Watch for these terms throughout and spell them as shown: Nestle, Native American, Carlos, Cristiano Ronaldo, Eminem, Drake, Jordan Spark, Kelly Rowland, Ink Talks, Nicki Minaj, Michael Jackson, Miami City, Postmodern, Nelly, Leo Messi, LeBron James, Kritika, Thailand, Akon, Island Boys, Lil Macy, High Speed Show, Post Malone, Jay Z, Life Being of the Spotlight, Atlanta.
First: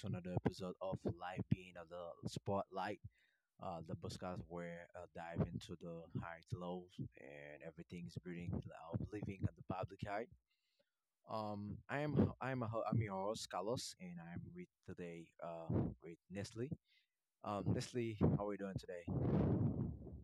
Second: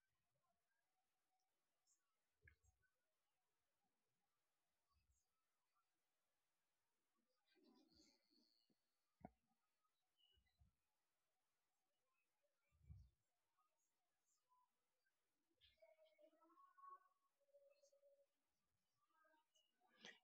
to another episode of Life Being of the Spotlight, the podcast where I dive into the highs, lows, and everything's building of living at the public eye. I am I'm a, ho- I'm your host Carlos, and I'm with today with Nestle. Nestle, how are we doing today?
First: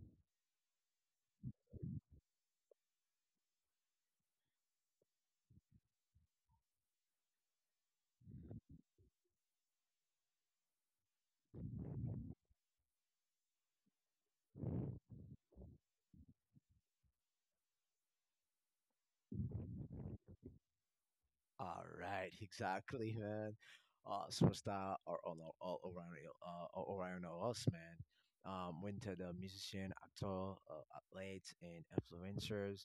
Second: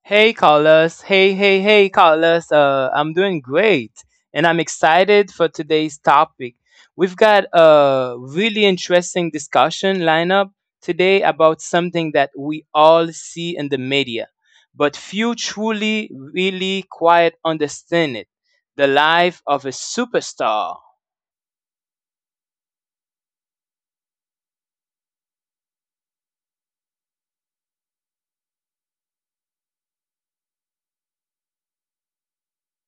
Hey, Carlos. Hey, hey, hey, Carlos. I'm doing great, and I'm excited for today's topic. We've got a really interesting discussion lineup today about something that we all see in the media, but few truly, really quite understand it the life of a superstar. All right, exactly, man. Superstar or all around us, man. Winter the musician, actor, athletes, and influencers.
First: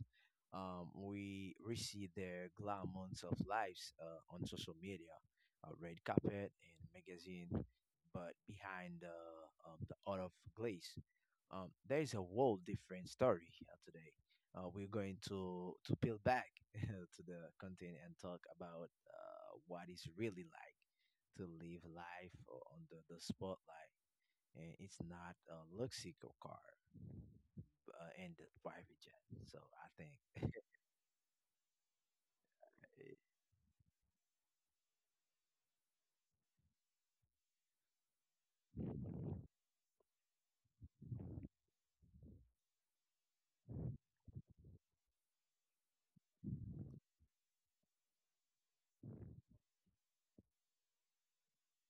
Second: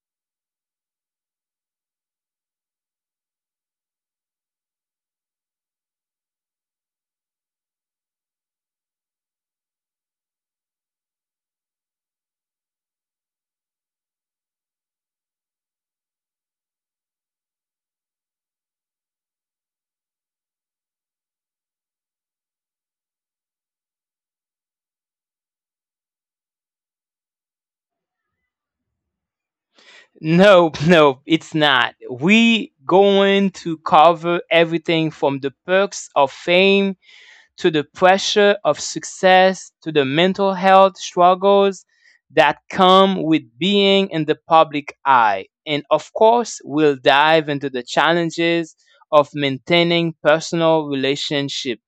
We see their glamons of lives on social media, red carpet and magazine, but behind the art of glaze, there is a whole different story here today we're going to peel back to the content and talk about what it's really like to live life on the spotlight. And it's not a Luxico car and the private jet. So I think. No, no, it's not. We going to cover everything from the perks of fame to the pressure of success, to the mental health struggles that come with being in the public eye. And of course, we'll dive into the challenges of maintaining personal relationship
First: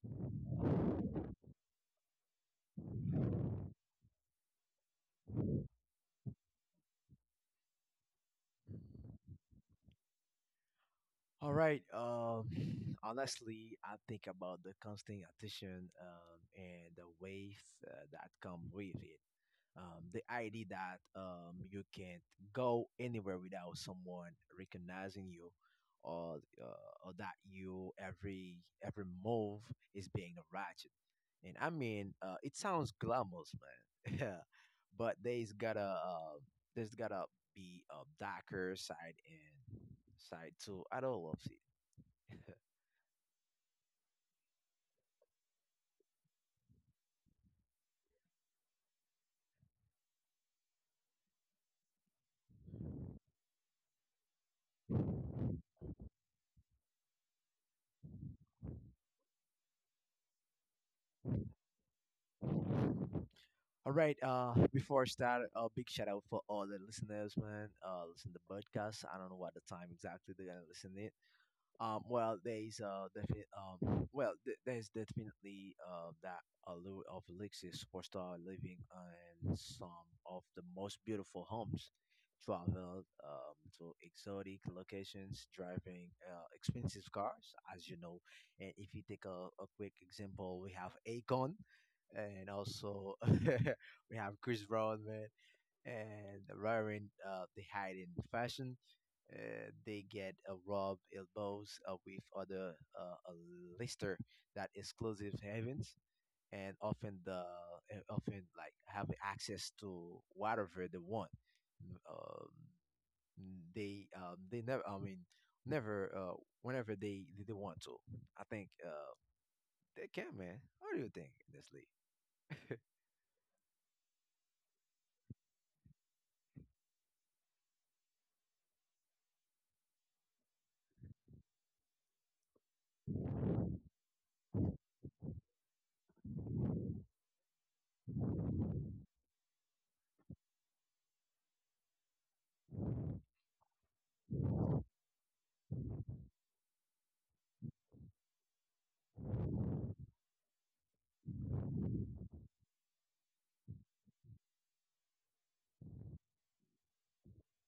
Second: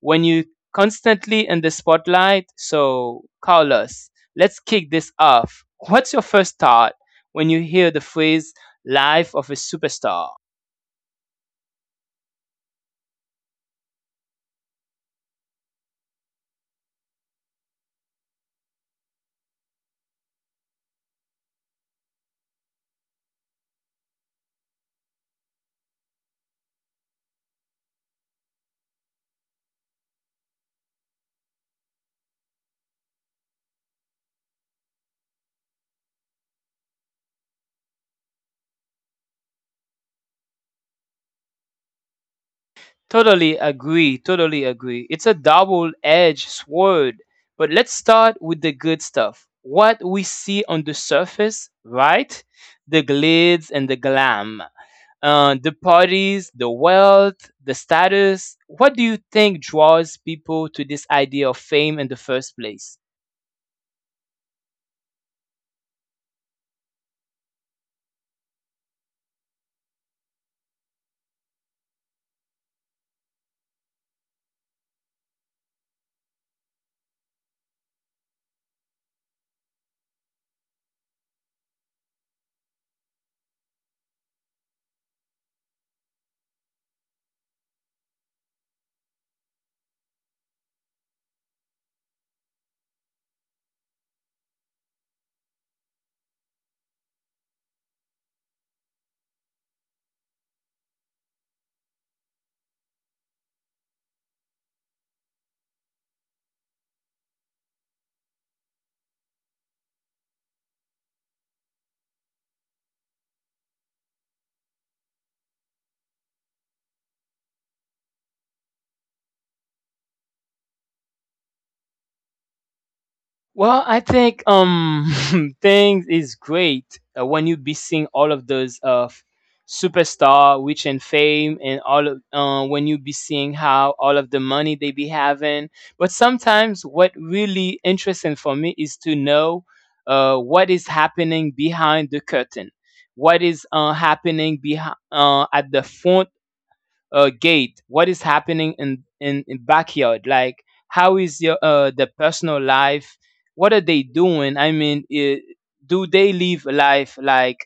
when you constantly in the spotlight. So, Carlos, let's kick this off. What's your first thought when you hear the phrase "life of a superstar"? All right. Honestly, I think about the constant attention and the waves that come with it. The idea that you can't go anywhere without someone recognizing you or, or that you every move is being ratchet. And I mean it sounds glamorous, man. Yeah, but there's gotta be a darker side and side, too. I don't love it. Totally agree. Totally agree. It's a double edged sword. But let's start with the good stuff. What we see on the surface, right? The glitz and the glam, the parties, the wealth, the status. What do you think draws people to this idea of fame in the first place? All right. Before I start, a big shout out for all the listeners, man. Listen to podcast. I don't know what the time exactly they're gonna listen. Well, there's defi- well, th- there's definitely that allure of Alexis superstar, living in some of the most beautiful homes, traveled to exotic locations, driving expensive cars, as you know. And if you take a quick example, we have Akon, and also we have Chris Brown, man, and the rearing, they hide in fashion. They get rubbed elbows with other a lister, that exclusive havens, and often the and often like have access to whatever they want. Mm, they never, I mean, never whenever they want to. I think they can, man. What do you think, Leslie? Well, I think things is great, when you be seeing all of those superstar, rich and fame, and all of when you be seeing how all of the money they be having. But sometimes what really interesting for me is to know, what is happening behind the curtain, what is happening behind, at the front, gate, what is happening in, in backyard, like how is your the personal life, what are they doing? I mean, I do they live a life like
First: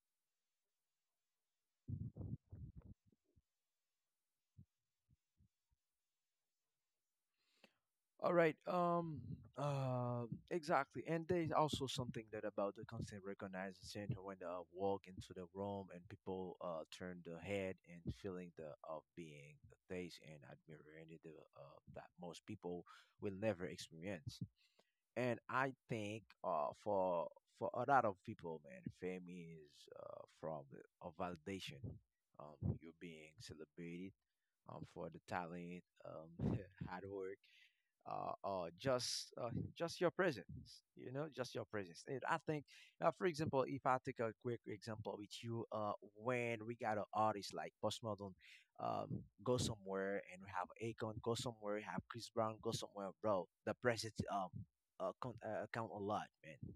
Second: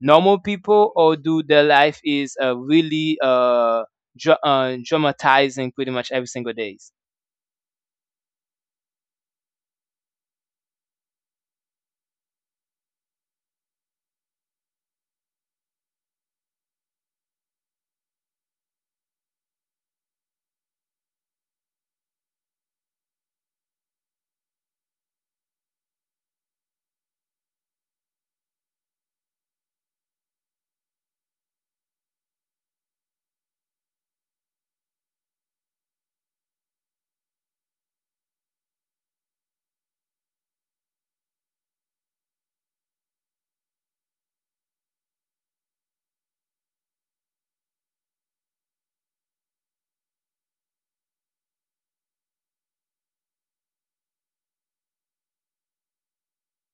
normal people, or do their life is, really, dramatizing pretty much every single days? All right. Uh, exactly. And there's also something that about the constant recognition when I walk into the room and people turn the head and feeling the of being the face and admiring it, the that most people will never experience. And I think for a lot of people, man, fame is from a validation. You're being celebrated for the talent, hard work, uh, uh, just uh, just your presence, you know, just your presence. And I think, for example, if I take a quick example with you, when we got an artist like Postmodern, go somewhere, and we have Akon go somewhere, we have Chris Brown go somewhere, bro. The presence count a lot, man,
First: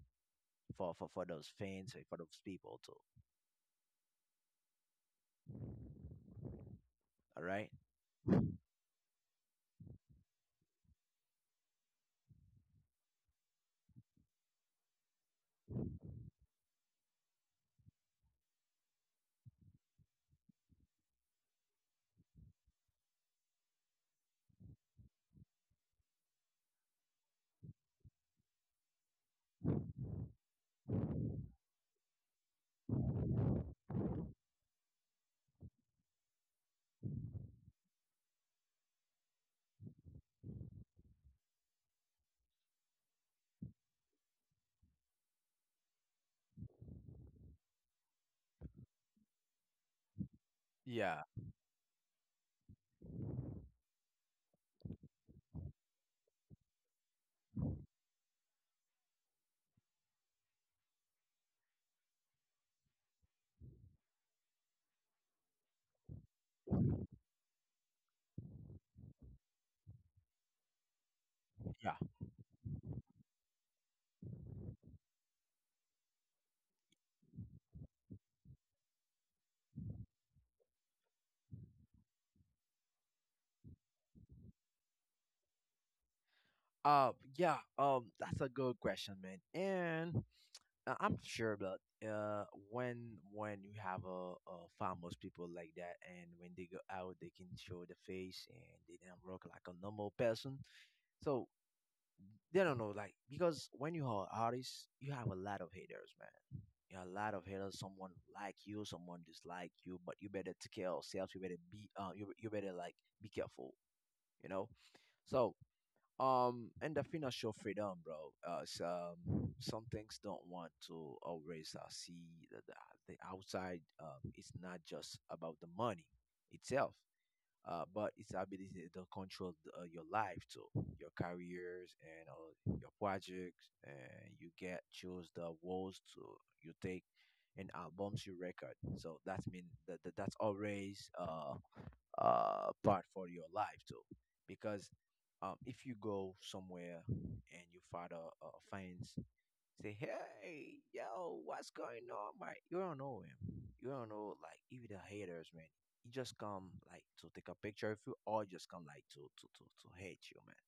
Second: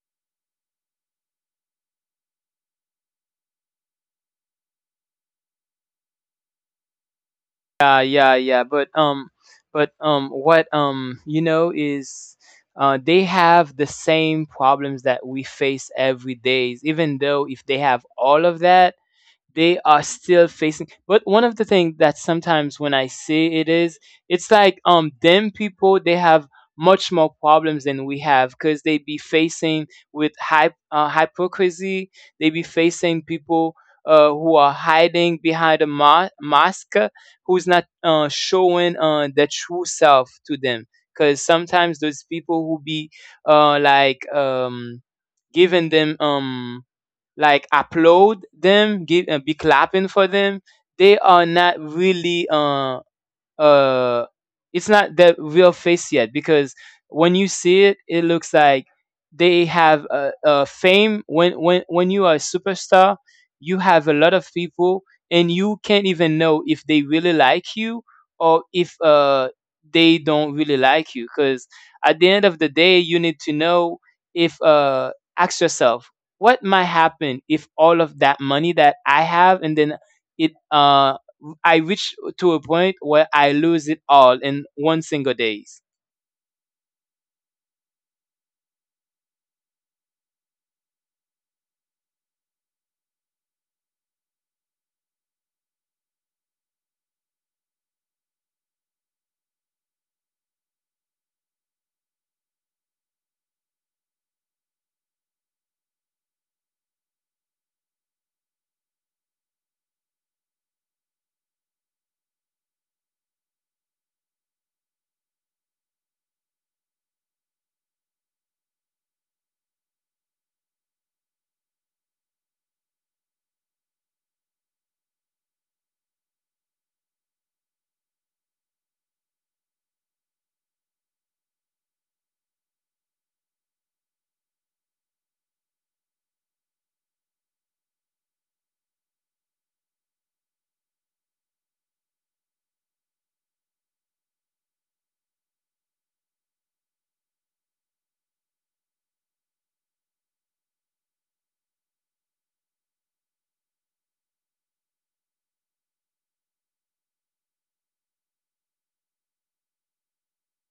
for those fans and for those people too. All right. Yeah, yeah, yeah. But what is, they have the same problems that we face every day, even though if they have all of that, they are still facing. But one of the things that sometimes, when I say it is, it's like them people, they have much more problems than we have, because they be facing with hypocrisy. They be facing people, who are hiding behind a mask, who's not showing their true self to them. Because sometimes those people who be, like, giving them, like applaud them, give and be clapping for them, they Yeah, are not really, uh it's not the real face, yet because when you see it looks like they have a fame. When when you are a superstar, you have a lot of people, and you can't even know if they really like you, or if they don't really like you. Because yeah. at the end of the day, you need to know, if ask yourself, what might happen if all of that money that I have, and then it I reach to a point where I lose it all in one single days. Uh, yeah. That's a good question, man. And I'm sure that when when you have a famous people like that, and when they go out, they can show the face and they don't look like a normal person. So they don't know, like because when you are an artist, you have a lot of haters, man. You have a lot of haters. Someone like you, someone dislike you, but you better take care of yourself. You better be, you better like be careful, you know. So and the financial freedom, bro. So, some things don't want to always see the outside. It's not just about the money itself, but it's ability to control the, your life too, your careers and your projects. And you get choose the walls to you take and albums you record. So that means that that's always part for your life too. Because if you go somewhere and you find a fans, say, "Hey, yo, what's going on, man?" You don't know him. You don't know like even the haters, man. You just come like to take a picture of you, or just come like to hate you, man.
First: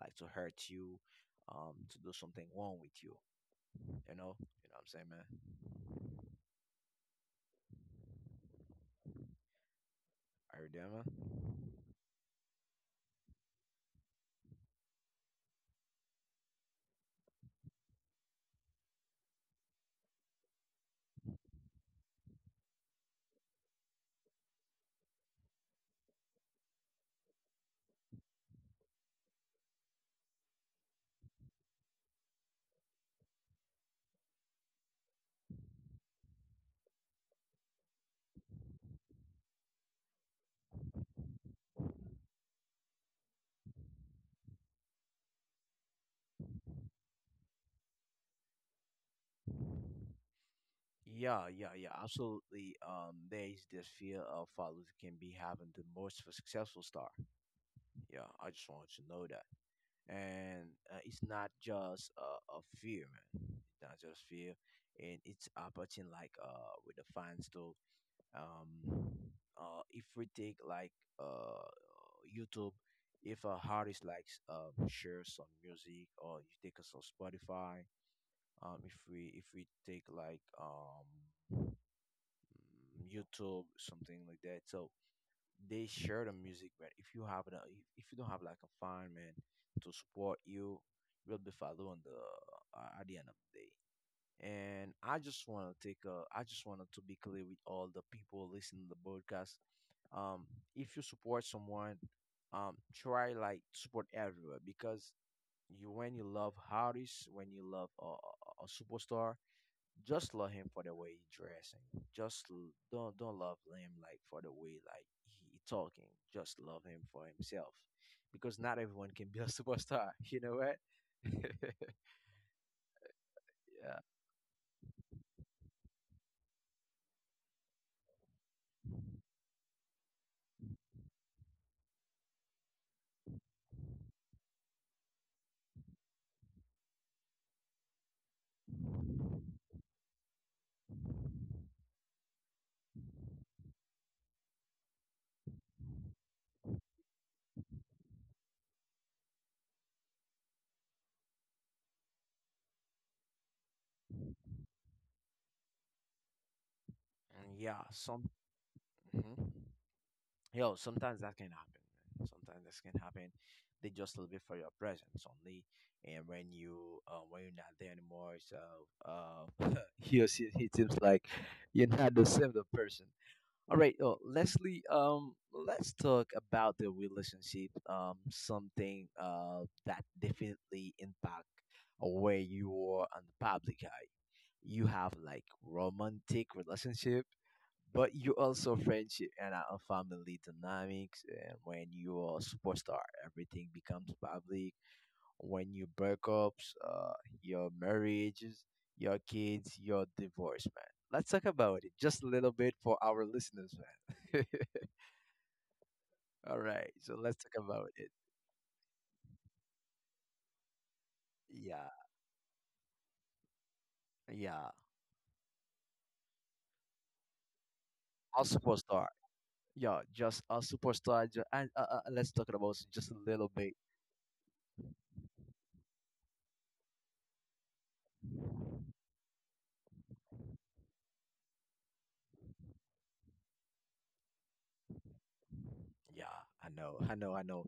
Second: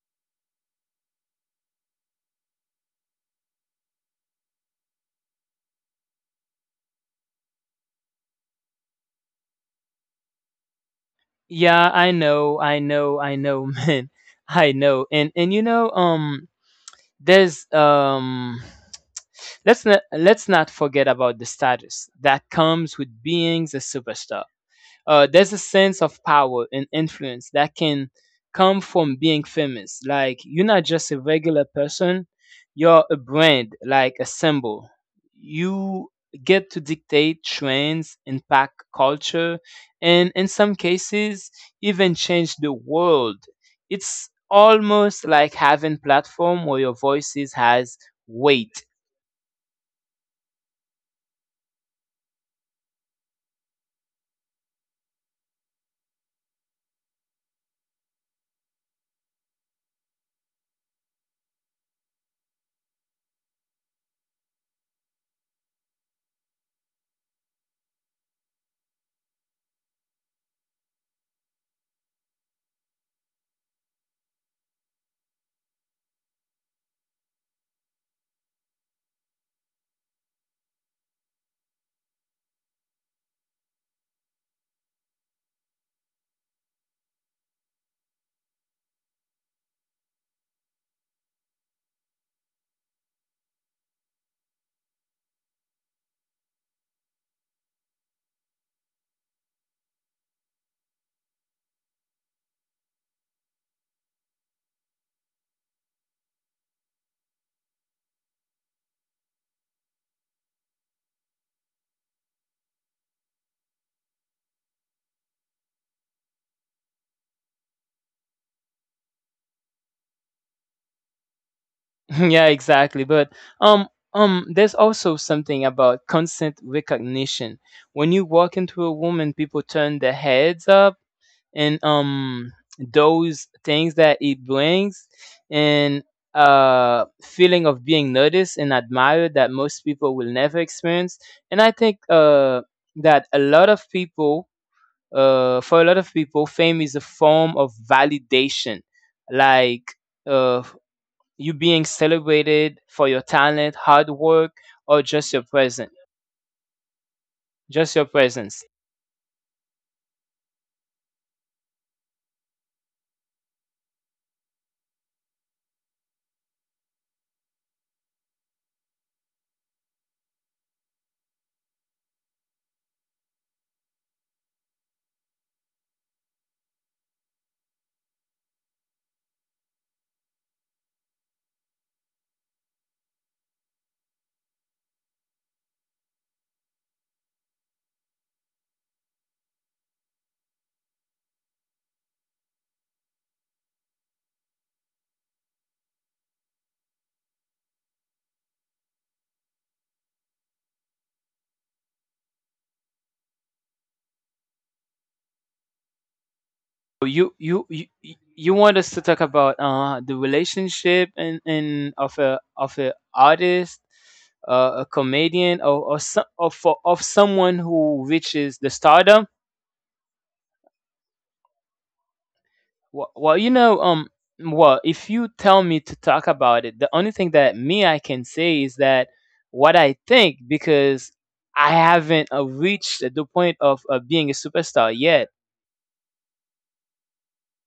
Like to hurt you, to do something wrong with you. You know what I'm saying, man? Are you there, man? Yeah, I know, I know, I know, man. I know. And there's let's not forget about the status that comes with being a superstar. There's a sense of power and influence that can come from being famous. Like, you're not just a regular person, you're a brand, like a symbol. You get to dictate trends, impact culture, and in some cases, even change the world. It's almost like having platform where your voices has weight. Yeah, yeah, yeah, absolutely. There is this fear of followers can be having the most for successful star. Yeah, I just want you to know that, and it's not just a fear, man. It's not just fear, and it's approaching like with the fans too. Um, if we take like uh YouTube, if a artist likes share some music, or you take us on Spotify, if we take like YouTube, something like that. So they share the music, man. If you have a, if you don't have like a fan, man, to support you, you'll be following the at the end of the day. And I just want to take a, I just wanted to be clear with all the people listening to the podcast. Um, if you support someone, try like support everywhere because you when you love artists, when you love a superstar, just love him for the way he dressing. Just don't love him like for the way like he talking. Just love him for himself, because not everyone can be a superstar. You know what? Yeah, Yeah, exactly. But um there's also something about constant recognition. When you walk into a woman, people turn their heads up, and those things that it brings, and feeling of being noticed and admired that most people will never experience. And I think, that a lot of people, for a lot of people, fame is a form of validation. Like, uh you being celebrated for your talent, hard work, or just your presence, and yeah. just your Some presence. mhm. Yo, sometimes that can happen, man. Sometimes this can happen. They just love it for your presence only, and when you when you're not there anymore, so he or he seems like you're not the same the person. All right, Leslie. Let's talk about the relationship. Something that definitely impact where you are on the public eye. You have like romantic relationship, but you also friendship and family dynamics. And when you are a superstar, everything becomes public when you breakups, your marriages, your kids, your divorce, man. Let's talk about it just a little bit for our listeners, man. All right, so You let's talk you you, about it. you want us to talk about the relationship, and Yeah, and of a artist, yeah, a comedian, or of someone who a reaches the superstar. stardom. Yeah, just a superstar. And let's talk about just Well, a well, little bit. Well, if you tell me to talk about it, the only thing that me I can say is that what I think, because I haven't reached the point of being a superstar yet. Yeah, I know, I know, I know.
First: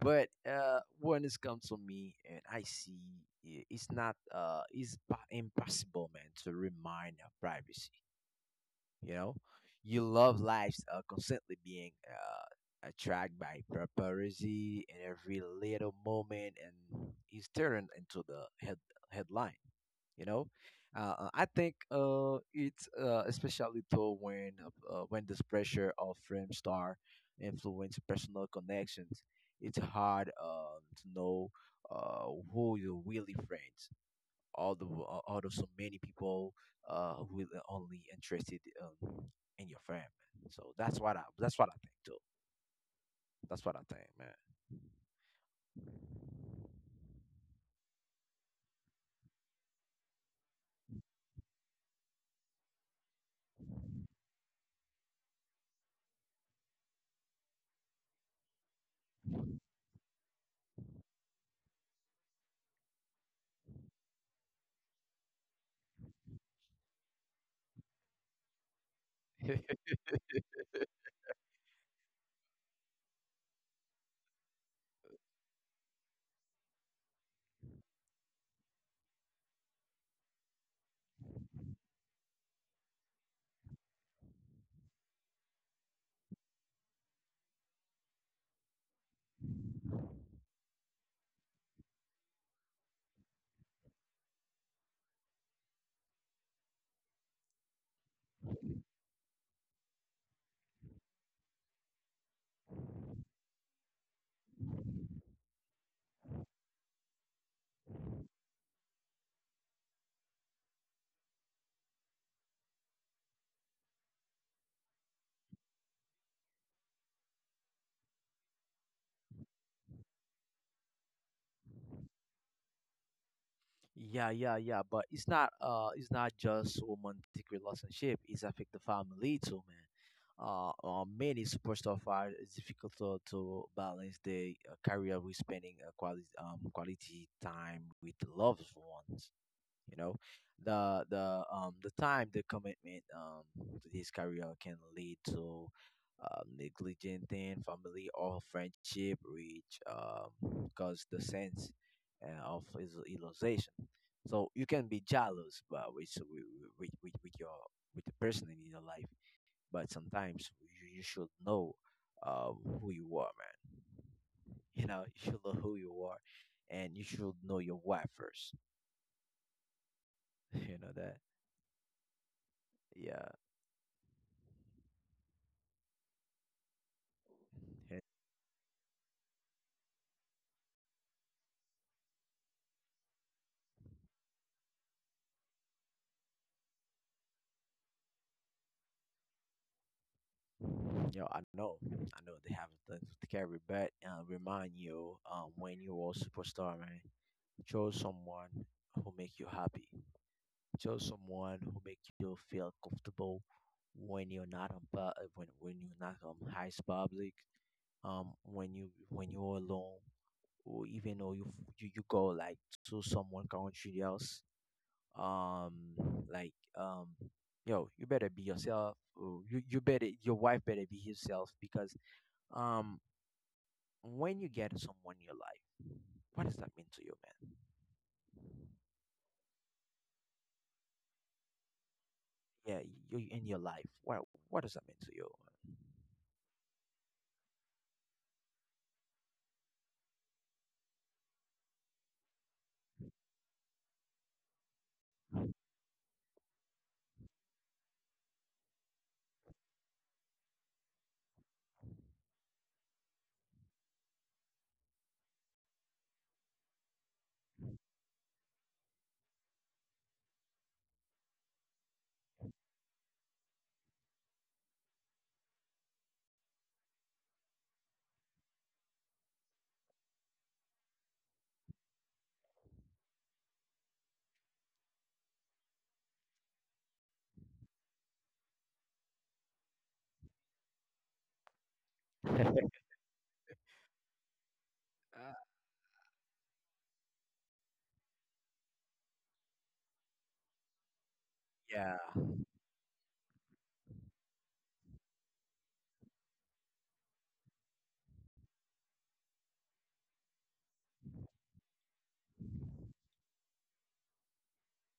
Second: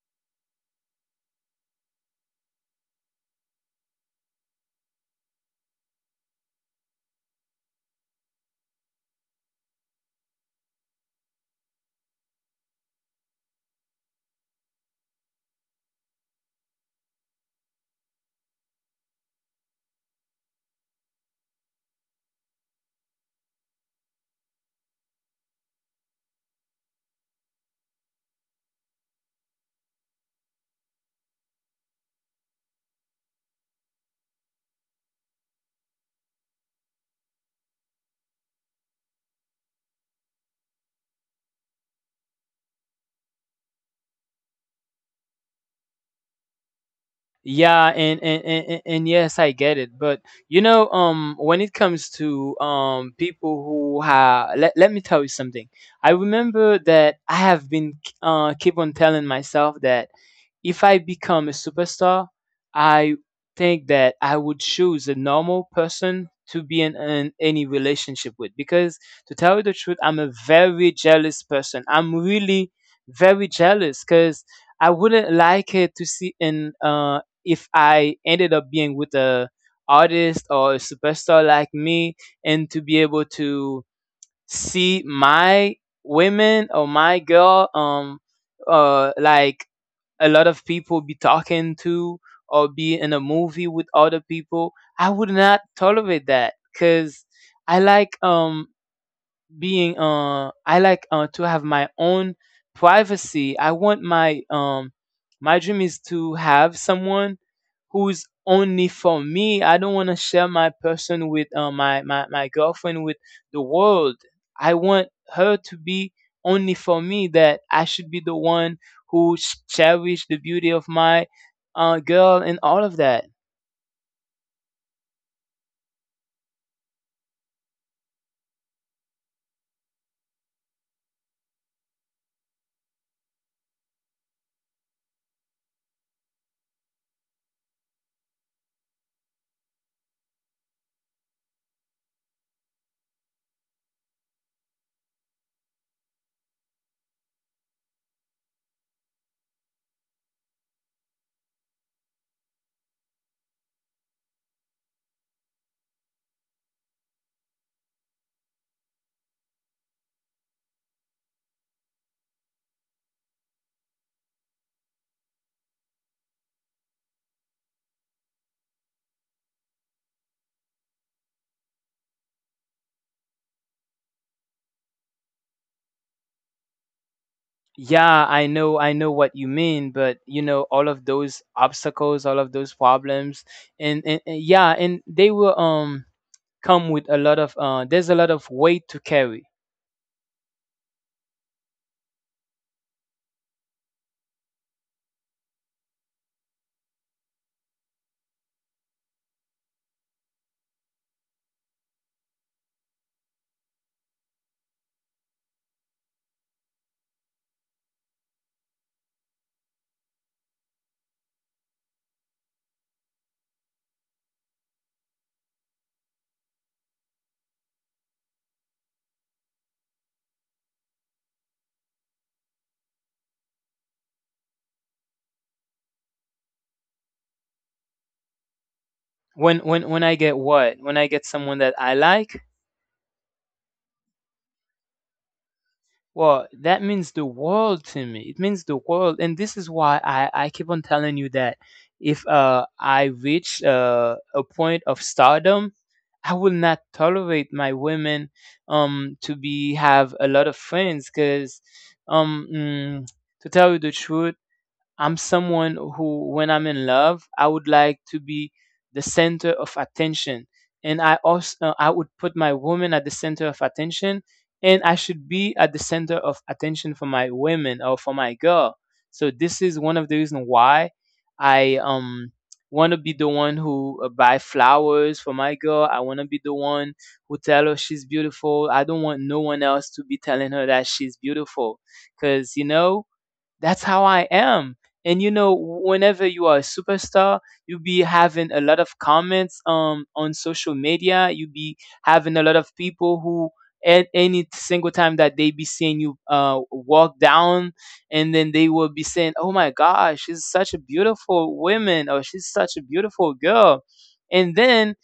But when this comes to me, and I see it's not, it's impossible, man, to remind her privacy. You know, your love life's are constantly being attracted by paparazzi in every little moment, and is turned into the headline. You know, I think it's especially though when this pressure of fame star influence personal connections, it's hard to know who your really friends out of so many people who are only interested in your family. So that's what I think too. That's what I think, Yeah, and yes, I get it. But when it comes to people who have, let me tell you something. I remember that I have been keep on telling myself that if I become a superstar, I think that I would choose a normal person to be in any relationship with. Because to tell man. you the truth, I'm a very jealous person. I'm really very jealous, because I wouldn't like it to see an if I ended up being with a artist or a superstar like me, and to be able to see my women or my girl, like a lot of people be talking to, or be in a movie with other people. I would not tolerate that, because i like um I like to have my own privacy. I want, my dream is to have someone who's only for me. I don't want to share my person with my girlfriend with the world. I want her to be only for me. That I should be the one who cherish the beauty of my, girl, and all of that. Yeah, yeah, yeah. But it's not just romantic relationship, it's affect the family too, man. Many superstar fighters it's difficult to balance their career with spending quality time with the loved ones. You know, the time the commitment to this career can lead to neglecting family or friendship, which cause the sense of isolation. So you can be jealous, but with, with with your with the person in your life, but sometimes you, you should know uh who you are, man. You know, you should know who you are, and you should know your why first. You know that, yeah. Yeah, I know. I know what you mean. But all of those obstacles, all of those problems, and yeah, and they will come with a lot of, there's a lot of weight to carry. Yo, I know they have things to carry, but remind you, when you are a superstar, man, chose someone who make you happy. Chose someone who make you feel comfortable when you're not on pu- when you're not on high public, when you're alone, or even though you you, you go like to someone country else, um, like um, yo, you better be yourself. Or you better your wife better be herself because um, when you get someone in your life, what does that mean to you, man? When I get what? When I get someone that I like, Yeah, you in your life. What does that mean well, that means the world to me. It means the world, and this is why I keep on telling you that if I reach, a point of stardom, I will not tolerate my women to be have a lot of friends. Because um mm, to tell you the truth, I'm someone who, when I'm in love, I would like to be the center of attention, and I would put my woman at the center of attention. And I should be at the center of attention for my women or for my girl. So this is one of the reasons why I want to be the one who buy flowers for my girl. I want to be the one who tell her she's beautiful. I don't want no one else to be telling her that she's beautiful, to cause you you? know that's how I am. And Uh, whenever you are a superstar, you be having a lot of comments on social media. You be yeah, having a lot of people who, at any single time that they be seeing you walk down, and then they will be saying, "Oh my gosh, she's such a beautiful woman," or, "She's such a beautiful girl." And then,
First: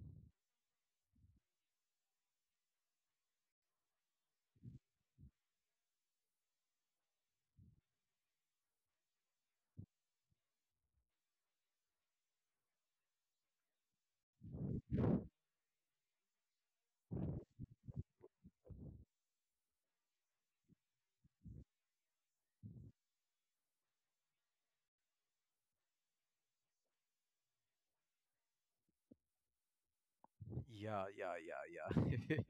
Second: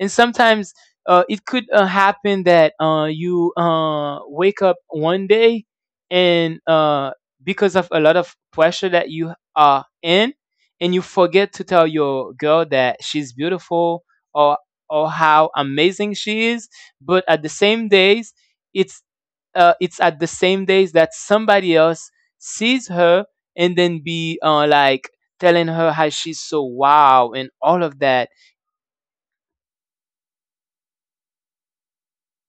and sometimes, it could, happen that, you, wake up one day, and, because of a lot of pressure that you are in, and you forget to tell your girl that she's beautiful, or or how amazing she is. But at the same days, it's it's at the same days that somebody else sees her, and then be, like telling her how she's so wow and all of that. yeah, yeah, yeah, yeah.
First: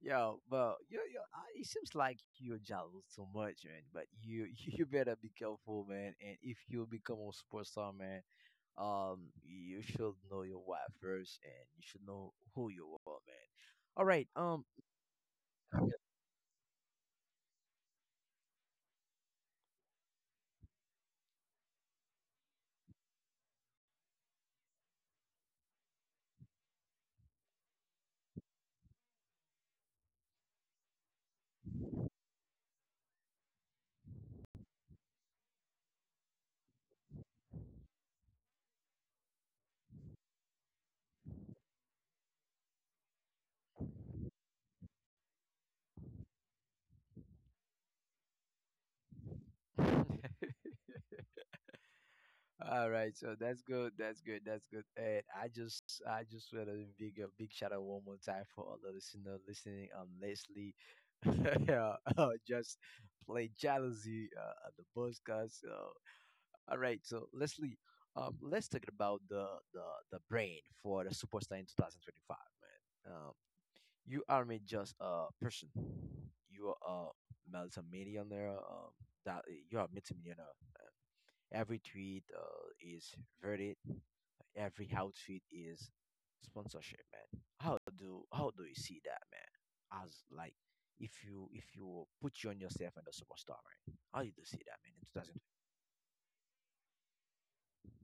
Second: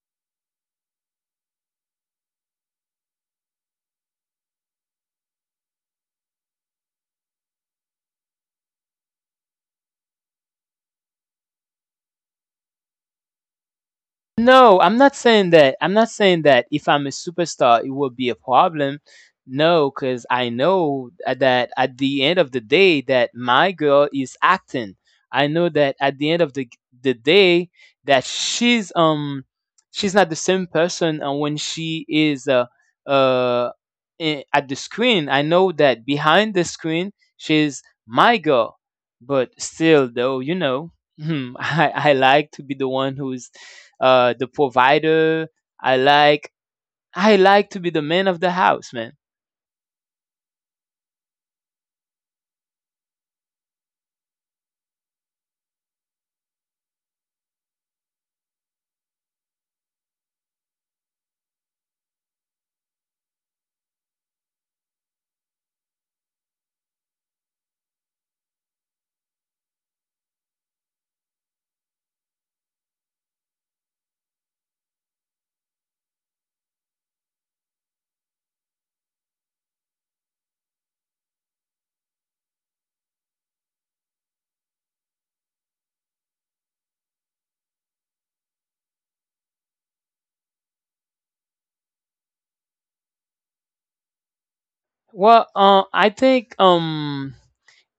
Yo, but you. Yo, it seems like you're jealous too much, man. But you, you better be careful, man. And if you become a superstar, man, you should know your wife first, and you should know who you are, man. All right, No, I'm not saying that. I'm not saying that if I'm a superstar, it will be a problem. No, because I know, that at the end of the day, that my girl is acting. I know that at the end of the day, that she's not the same person when she is uh at the screen. I know that behind the screen, she's my girl. But still, though, I like to be the one who's the provider. I like I like to be the man of the house, man. All right, so that's good. That's good. That's good. And I just want to a big shout out one more time for all the listener listening. Leslie, yeah, just play jealousy on the podcast. All right, so Leslie, let's talk about the the brain for the superstar in 2025, man. You aren't just a person. You are a multimillionaire. That you are a multimillionaire. Every tweet is verdict. Every outfit is sponsorship, man. How do you see that, man? As like if you put you on yourself and a superstar, man. How do you see that, Well, I think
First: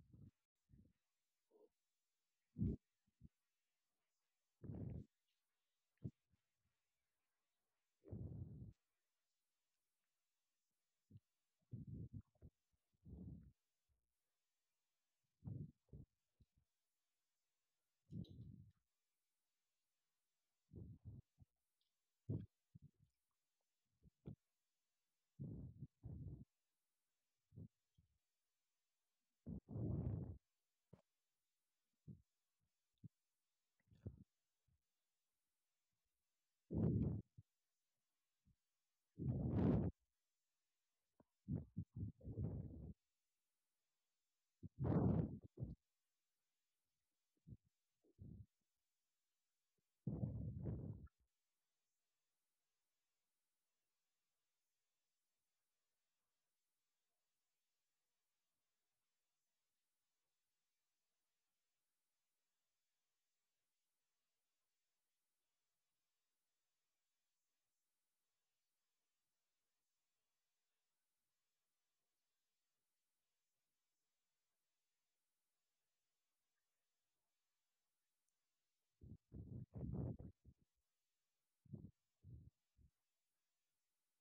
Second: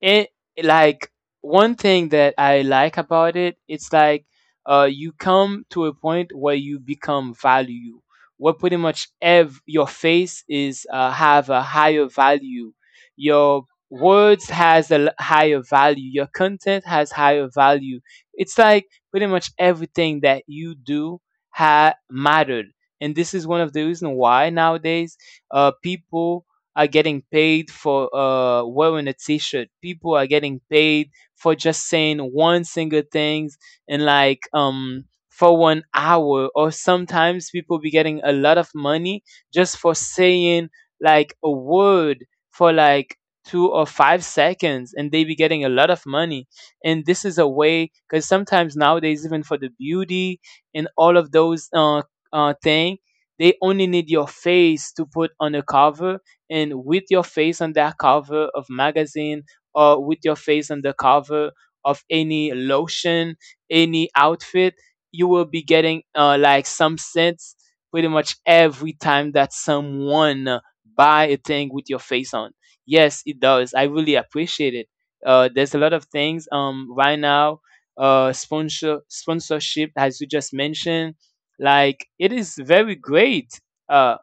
and like one thing that I like about it, it's like, you come to a point where you become value, where pretty much your face is, have a higher value, your words has a higher value, your content has higher value. It's like pretty much everything that you do mattered, and this is one of the reasons why nowadays, people are getting paid for wearing a t-shirt. People are getting paid for just saying one single thing and like for 1 hour or sometimes people be getting a lot of money just for saying like a word for like 2 or 5 seconds, and they be getting a lot of money. And this is a way because sometimes nowadays, even for the beauty and all of those thing, they only need your face to put on a cover, and with your face on that cover of magazine, or with your face on the cover of any lotion, any outfit, you will be getting like some cents pretty much every time that someone buy a thing with your face on. Yes, it does. I really appreciate it. There's a lot of things right now. Sponsorship, as you just mentioned, like it is very great. Uh,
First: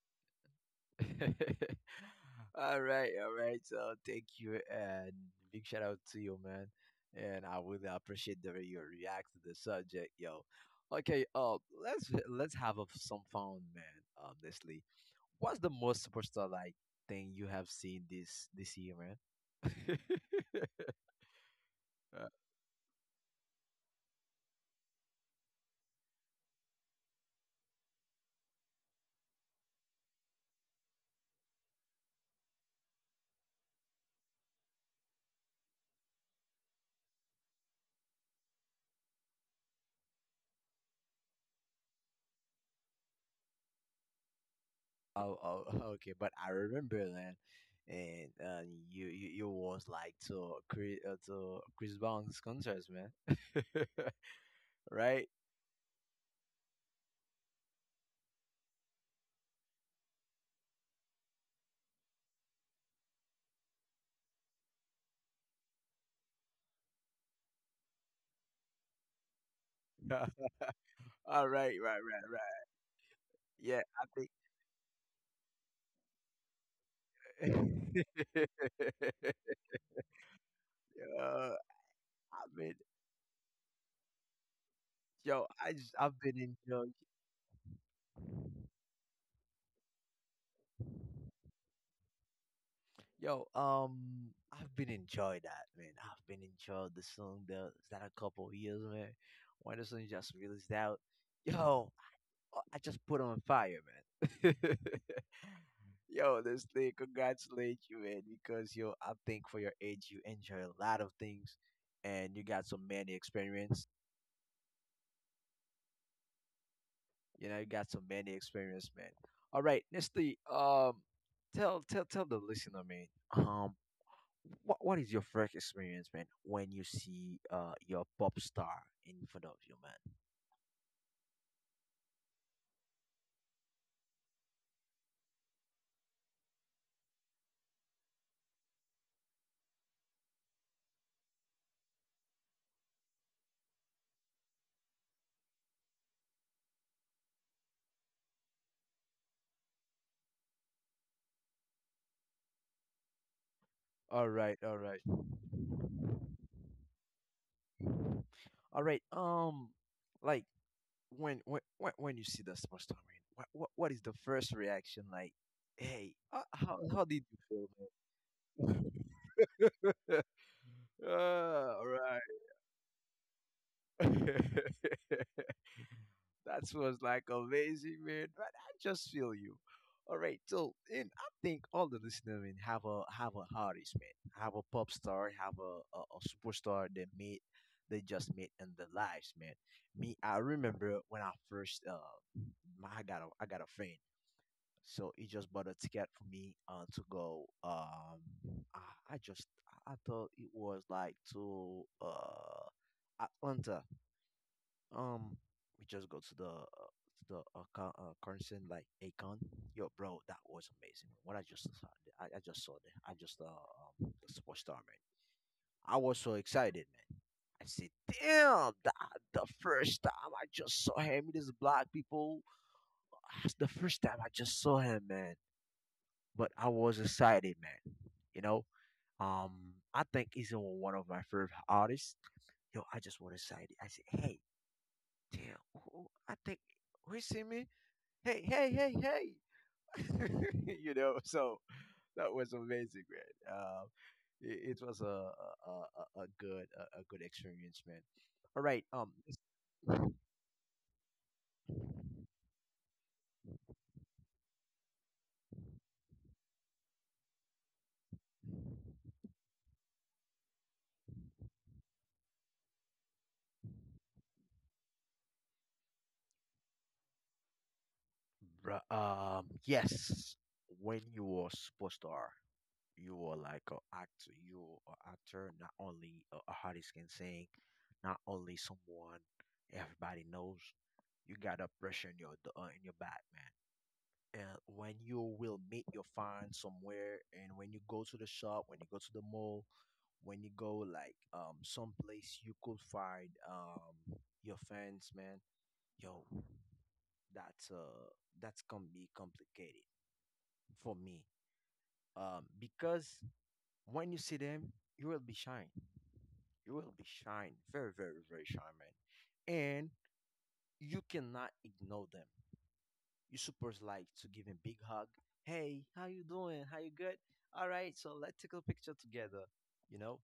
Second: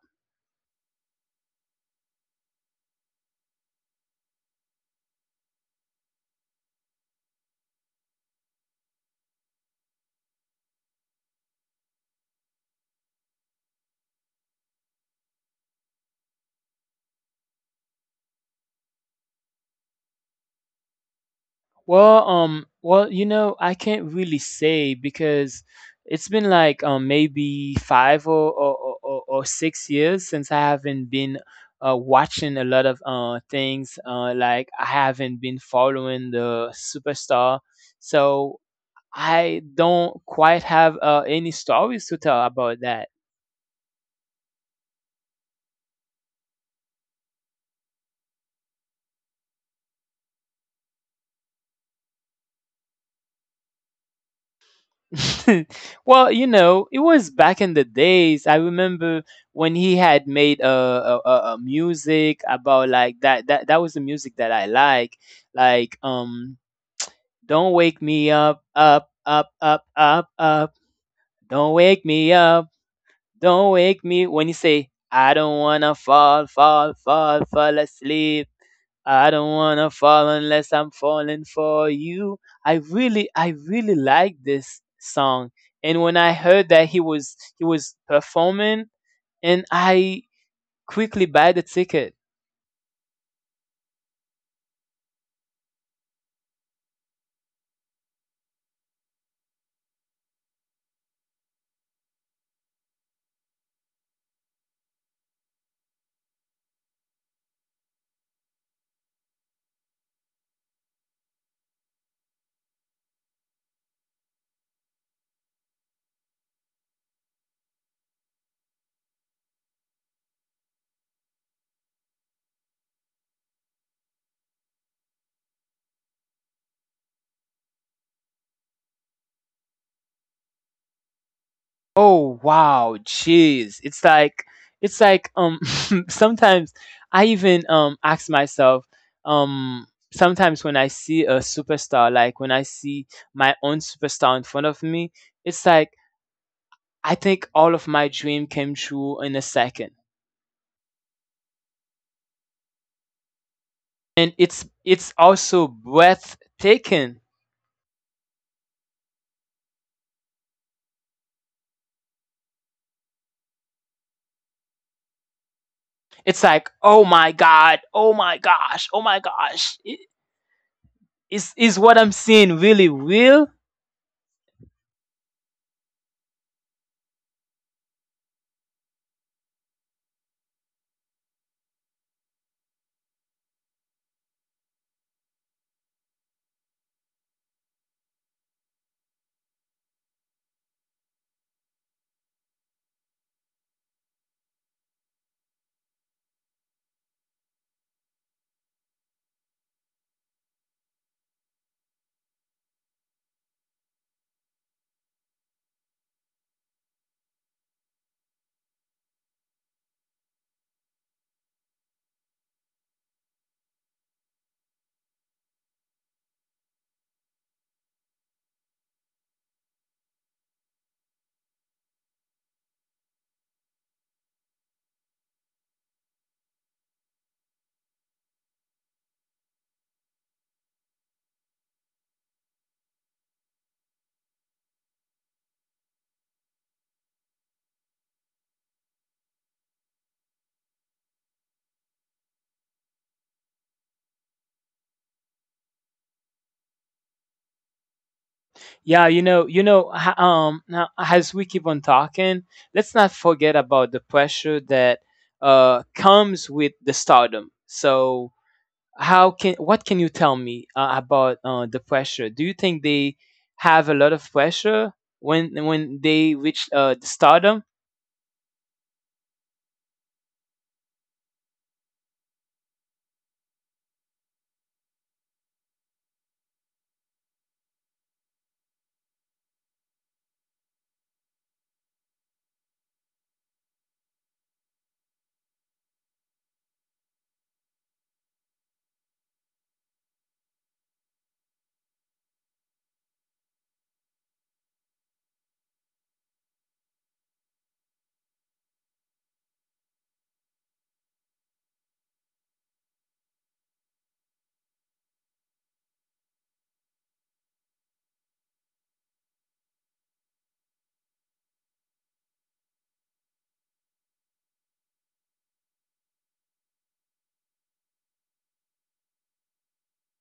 man? In 2000. All right, all right. So thank you and big shout out to you, man. And I really appreciate the way you react to the subject, yo. Okay, let's have a, some fun, man. Honestly, what's the most superstar like thing you have seen this year, man? Well, Uh, well, I can't really say because it's been like maybe 5 or 6 years, since I haven't been watching a lot of things. Like, I haven't been following the superstar, so I don't quite have any stories to tell about that. oh, oh, okay. But I remember that, and you was like to Chris Brown's concerts, man. Right? It was back in the days. I remember when he had made a music about like that. That was the music that I like. Like, don't wake me up, up, up, up, Yeah. up, up. All Don't right, right, wake right, me up. right. Don't Yeah, I wake me. think. When you say, I don't wanna fall, fall, fall, fall asleep. I don't wanna fall unless I'm falling Uh, for you. I mean, I really like this yo, song. And when I've I been heard that enjoying he was performing, and I quickly buy the ticket. yo, I've been enjoying that, man. I've been enjoying the song that a couple years, man. When the song just released out, yo, I just put on fire, man. Yo, this thing, congratulate you, man, because yo, I think for your age, you enjoy a lot of things, and you got so many experience. You know, you got so many experience, man. All right, Nestle, tell the listener, man, um, What is your first experience, man, when you see your pop star in front of you, man? Oh wow, jeez! It's like sometimes I even ask myself sometimes when I see a superstar, like when I see my own superstar in front of me, it's like I think all of my dream came true in a second. All And right, it's all right, it's also breathtaking. all right. Like when you see the pop star, man, what is the first reaction? Like, hey, It's like, how oh did my you feel, god, oh my gosh, oh my gosh. I- man? Is is all what I'm right. seeing really real? That was like amazing, man. But I just feel you. All right, so and I think all the listeners man, have a artist, man, have a pop star, have a, a superstar they meet, they just meet in their lives, man. Me, I remember when I first my, I got a friend, so he just bought a ticket for me to go I just I thought it was like to Atlanta. Um, we just go to the concert like Akon. Yo, bro, that was amazing. When I just saw, I just saw there. I just The superstar man. I was so excited, man. I said, damn, the first time I just saw him, these black people. That's the first time I just saw him, man. But I was excited, man. You know, um, I think he's one of my favorite artists. Yo, I just was excited. I said, hey, damn, I think who is him? Hey, hey, hey, hey, you know. So that was amazing, man. It was a good a good experience, man. All right, Yeah, this- now as we keep on talking, let's not forget about the pressure that comes with the stardom. So, how can what can you tell me about the pressure? Do you think they have a lot of pressure when they reach the stardom? Yes, when you were superstar, you were like a actor, you were an actor, not only a artist can sing, not only someone everybody knows. You got a pressure in your in your back, man. And when you will meet your find somewhere, and when you go to the shop, when you go to the mall, when you go like someplace, you could find your fans, man. Yo, that's uh that's gonna be complicated for me, because when you see them, you will be shine, you will be shine very very very shine, man. And you cannot ignore them. You're Usurpers like to give him big hug. Hey, how you doing? How you good? All right, so let's take a picture together. You know,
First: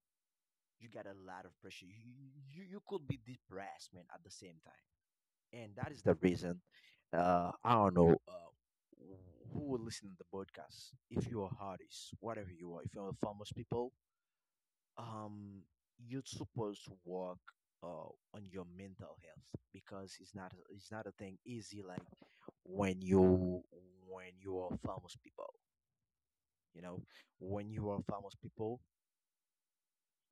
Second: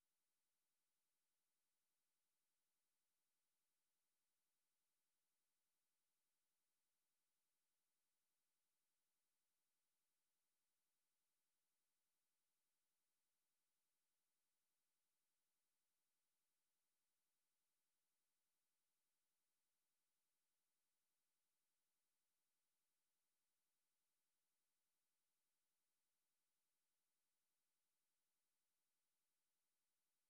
you got a lot of pressure. You could be depressed, man, at the same time, and that is the reason. I don't know who will listen to the podcast. If you are artists, whatever you are, if you're famous people, um you're supposed to work uh on your mental health, because it's not, it's not a thing easy like when you, when you are famous people, you know, when you are famous people,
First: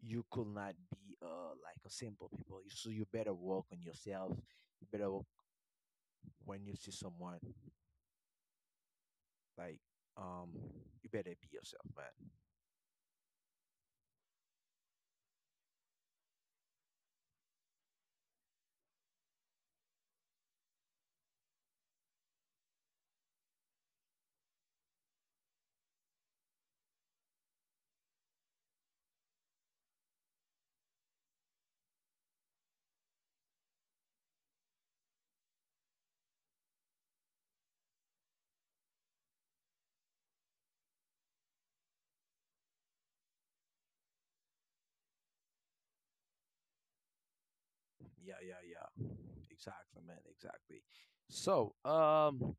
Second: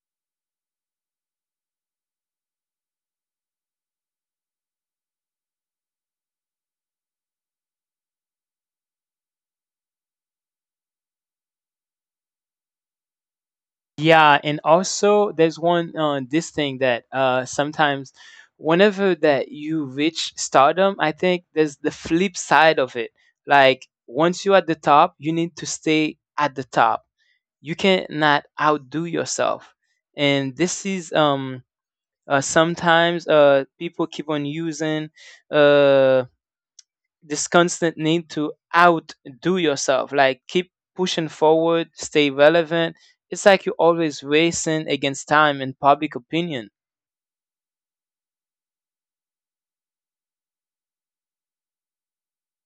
you could not be like a simple people. You- so you better work on yourself, you better work when you see someone, like, um, you better be yourself, man. Yeah, and also there's one this thing that sometimes whenever that you reach stardom, I think there's the flip side of it. Like, once you're at the top, you need to stay at the top. You cannot outdo yourself, and this is sometimes people keep on using uh this constant need to outdo yourself, like keep pushing forward, stay relevant. It's like you're always racing against time and public opinion. Yeah, yeah, yeah. Exactly, man. Exactly. So,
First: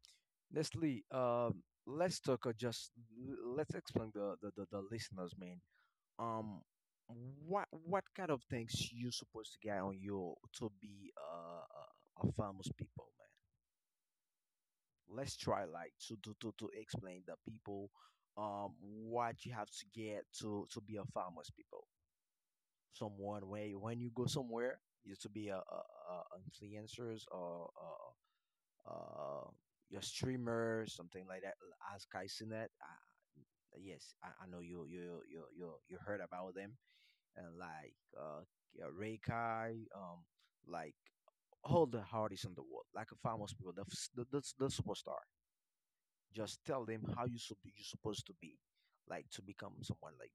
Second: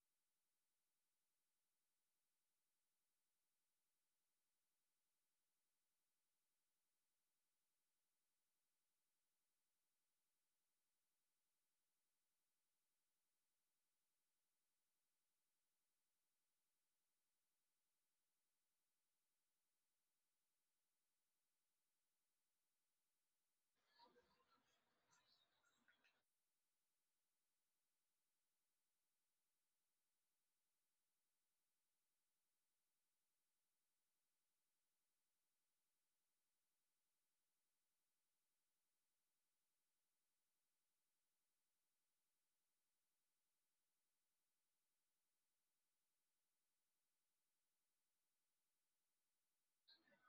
Nestle, let's talk. Just let's explain the listeners, man. Um, what kind of things you supposed to get on your to be a famous people, man? Let's try like to explain the people, what you have to get to be a famous people, someone, when you go somewhere used to be a influencers or uh, your streamer something like that as Kai Sinet. Yes, I know you heard about them, and like yeah, Ray Kai, like all the artists in the world, like famous people, the superstar. Just tell them how you should be, you're supposed to be, like to become someone like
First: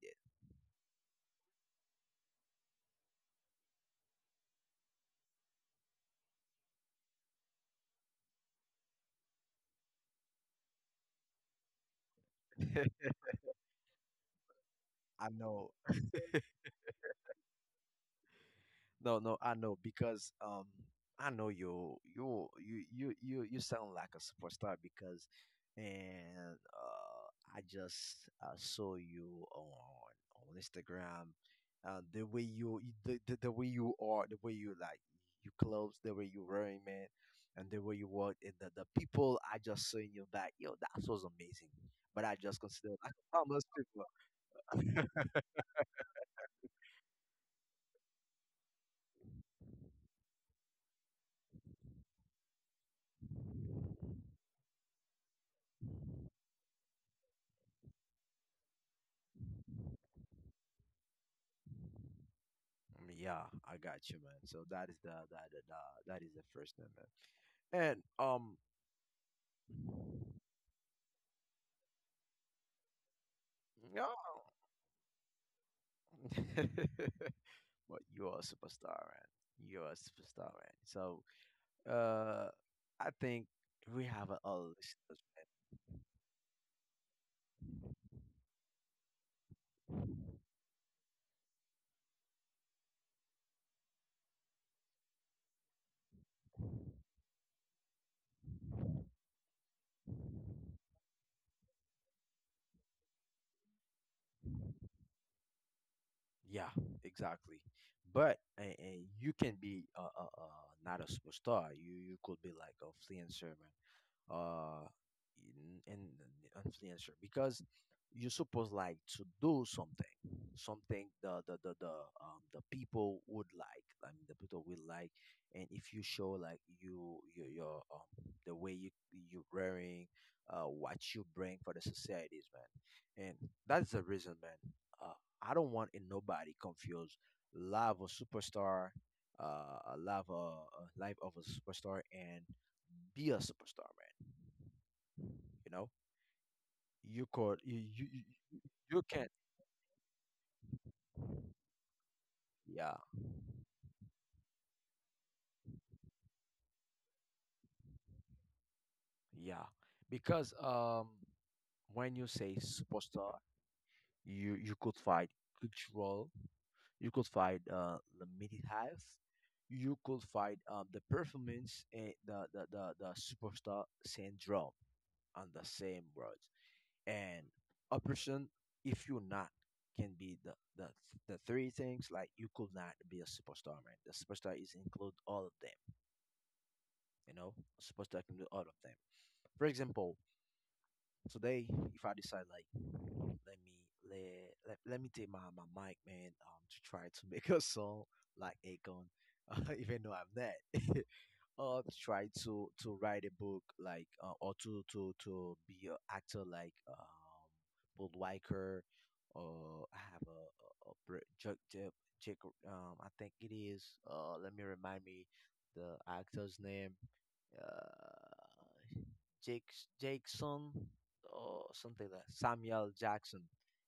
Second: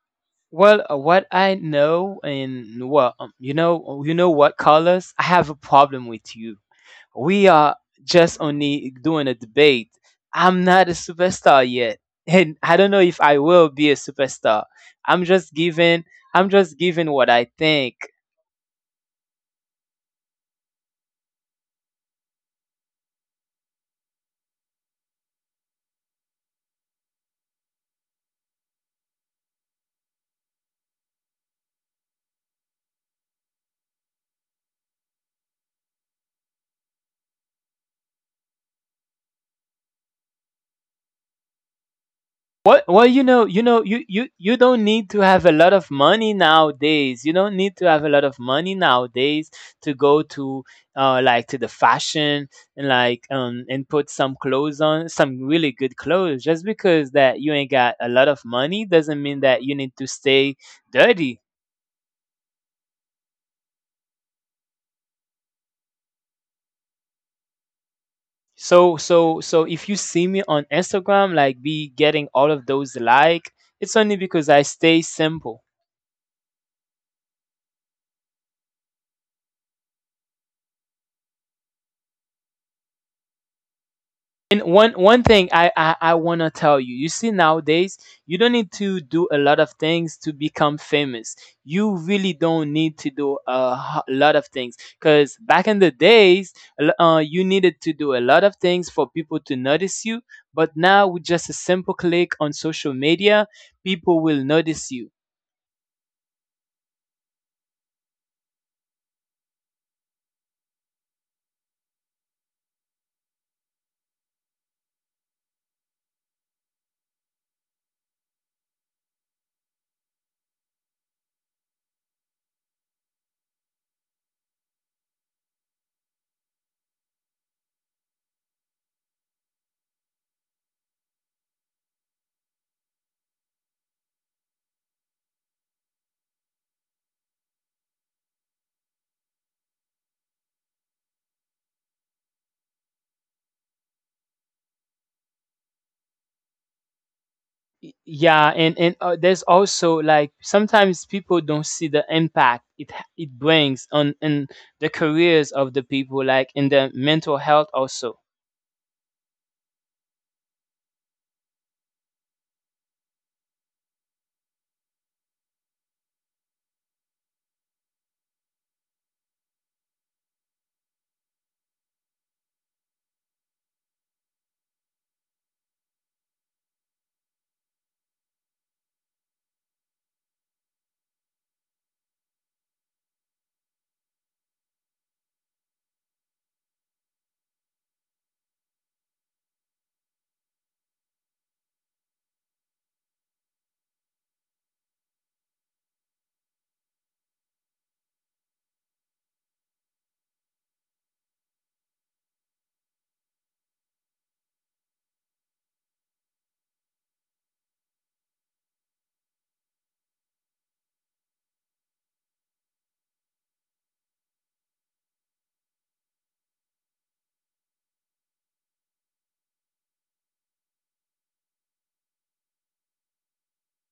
Well, what I know, and well, you know what, Carlos, I have a problem with you. We are just only doing a debate. I'm not a superstar yet, and I don't that. know if I will be a superstar. I'm I just know, giving, I'm just giving what I think. no, no, I know because I know you sound like a superstar because and I just saw you on Instagram the way the way you are, the way you like you clothes, the way you wearing, man. And the way you walk, and the people I just saw in your back, yo, that was amazing, but I just consider like almost you you people. you don't need to have a lot of money nowadays. You don't need to have a lot of money nowadays to go to like to the fashion, and like and put some clothes on, some really good clothes. Just because that you ain't got a lot of money doesn't mean that you need to stay dirty. Mm, yeah, I got you, man. So that is the that the that is the first thing, man. And So if you see me on Instagram like be getting all of those, like, it's no, only because I stay simple. but you are a superstar, man. You are a superstar, man. So uh, I think we have a And one listeners. thing I want to tell you, you see nowadays you don't need to do a lot of things to become famous. You really don't need to do a lot of things because back in the days, you needed to do a lot of things for people to notice you. But now with just a simple click on social media, people will notice you. Yeah, exactly. But and you can be not a superstar. You could be like a influencer, man. Uh, in- in- an influencer because you're supposed like to do something, something the people would like. I mean, the people will like, and if you show like your the way you you're wearing, what you bring for the societies, man, and that's the reason, man. Uh, I don't want in nobody confused love of superstar, a live a life of a superstar and be a superstar, man. You know, Y- you, yeah you and you can, there's also like sometimes people don't see the impact yeah, it brings on in the careers of the people, like in the mental health also. yeah, because when you say superstar, you could find cultural, you could find limited half. You could find the performance and the superstar syndrome on the same word. And a person, if you're not can be the the three things, like you could not be a superstar, man. The superstar is include all of them. You know, a superstar can do all of them. For example, today if I decide like let me let, let me take my mic man to try to make a song like Akon even though I'm not try to write a book like or to be an actor like Paul Weicker, or I have a Jack I think it is let me remind me the actor's name uh Jake Jackson or something like Samuel Jackson,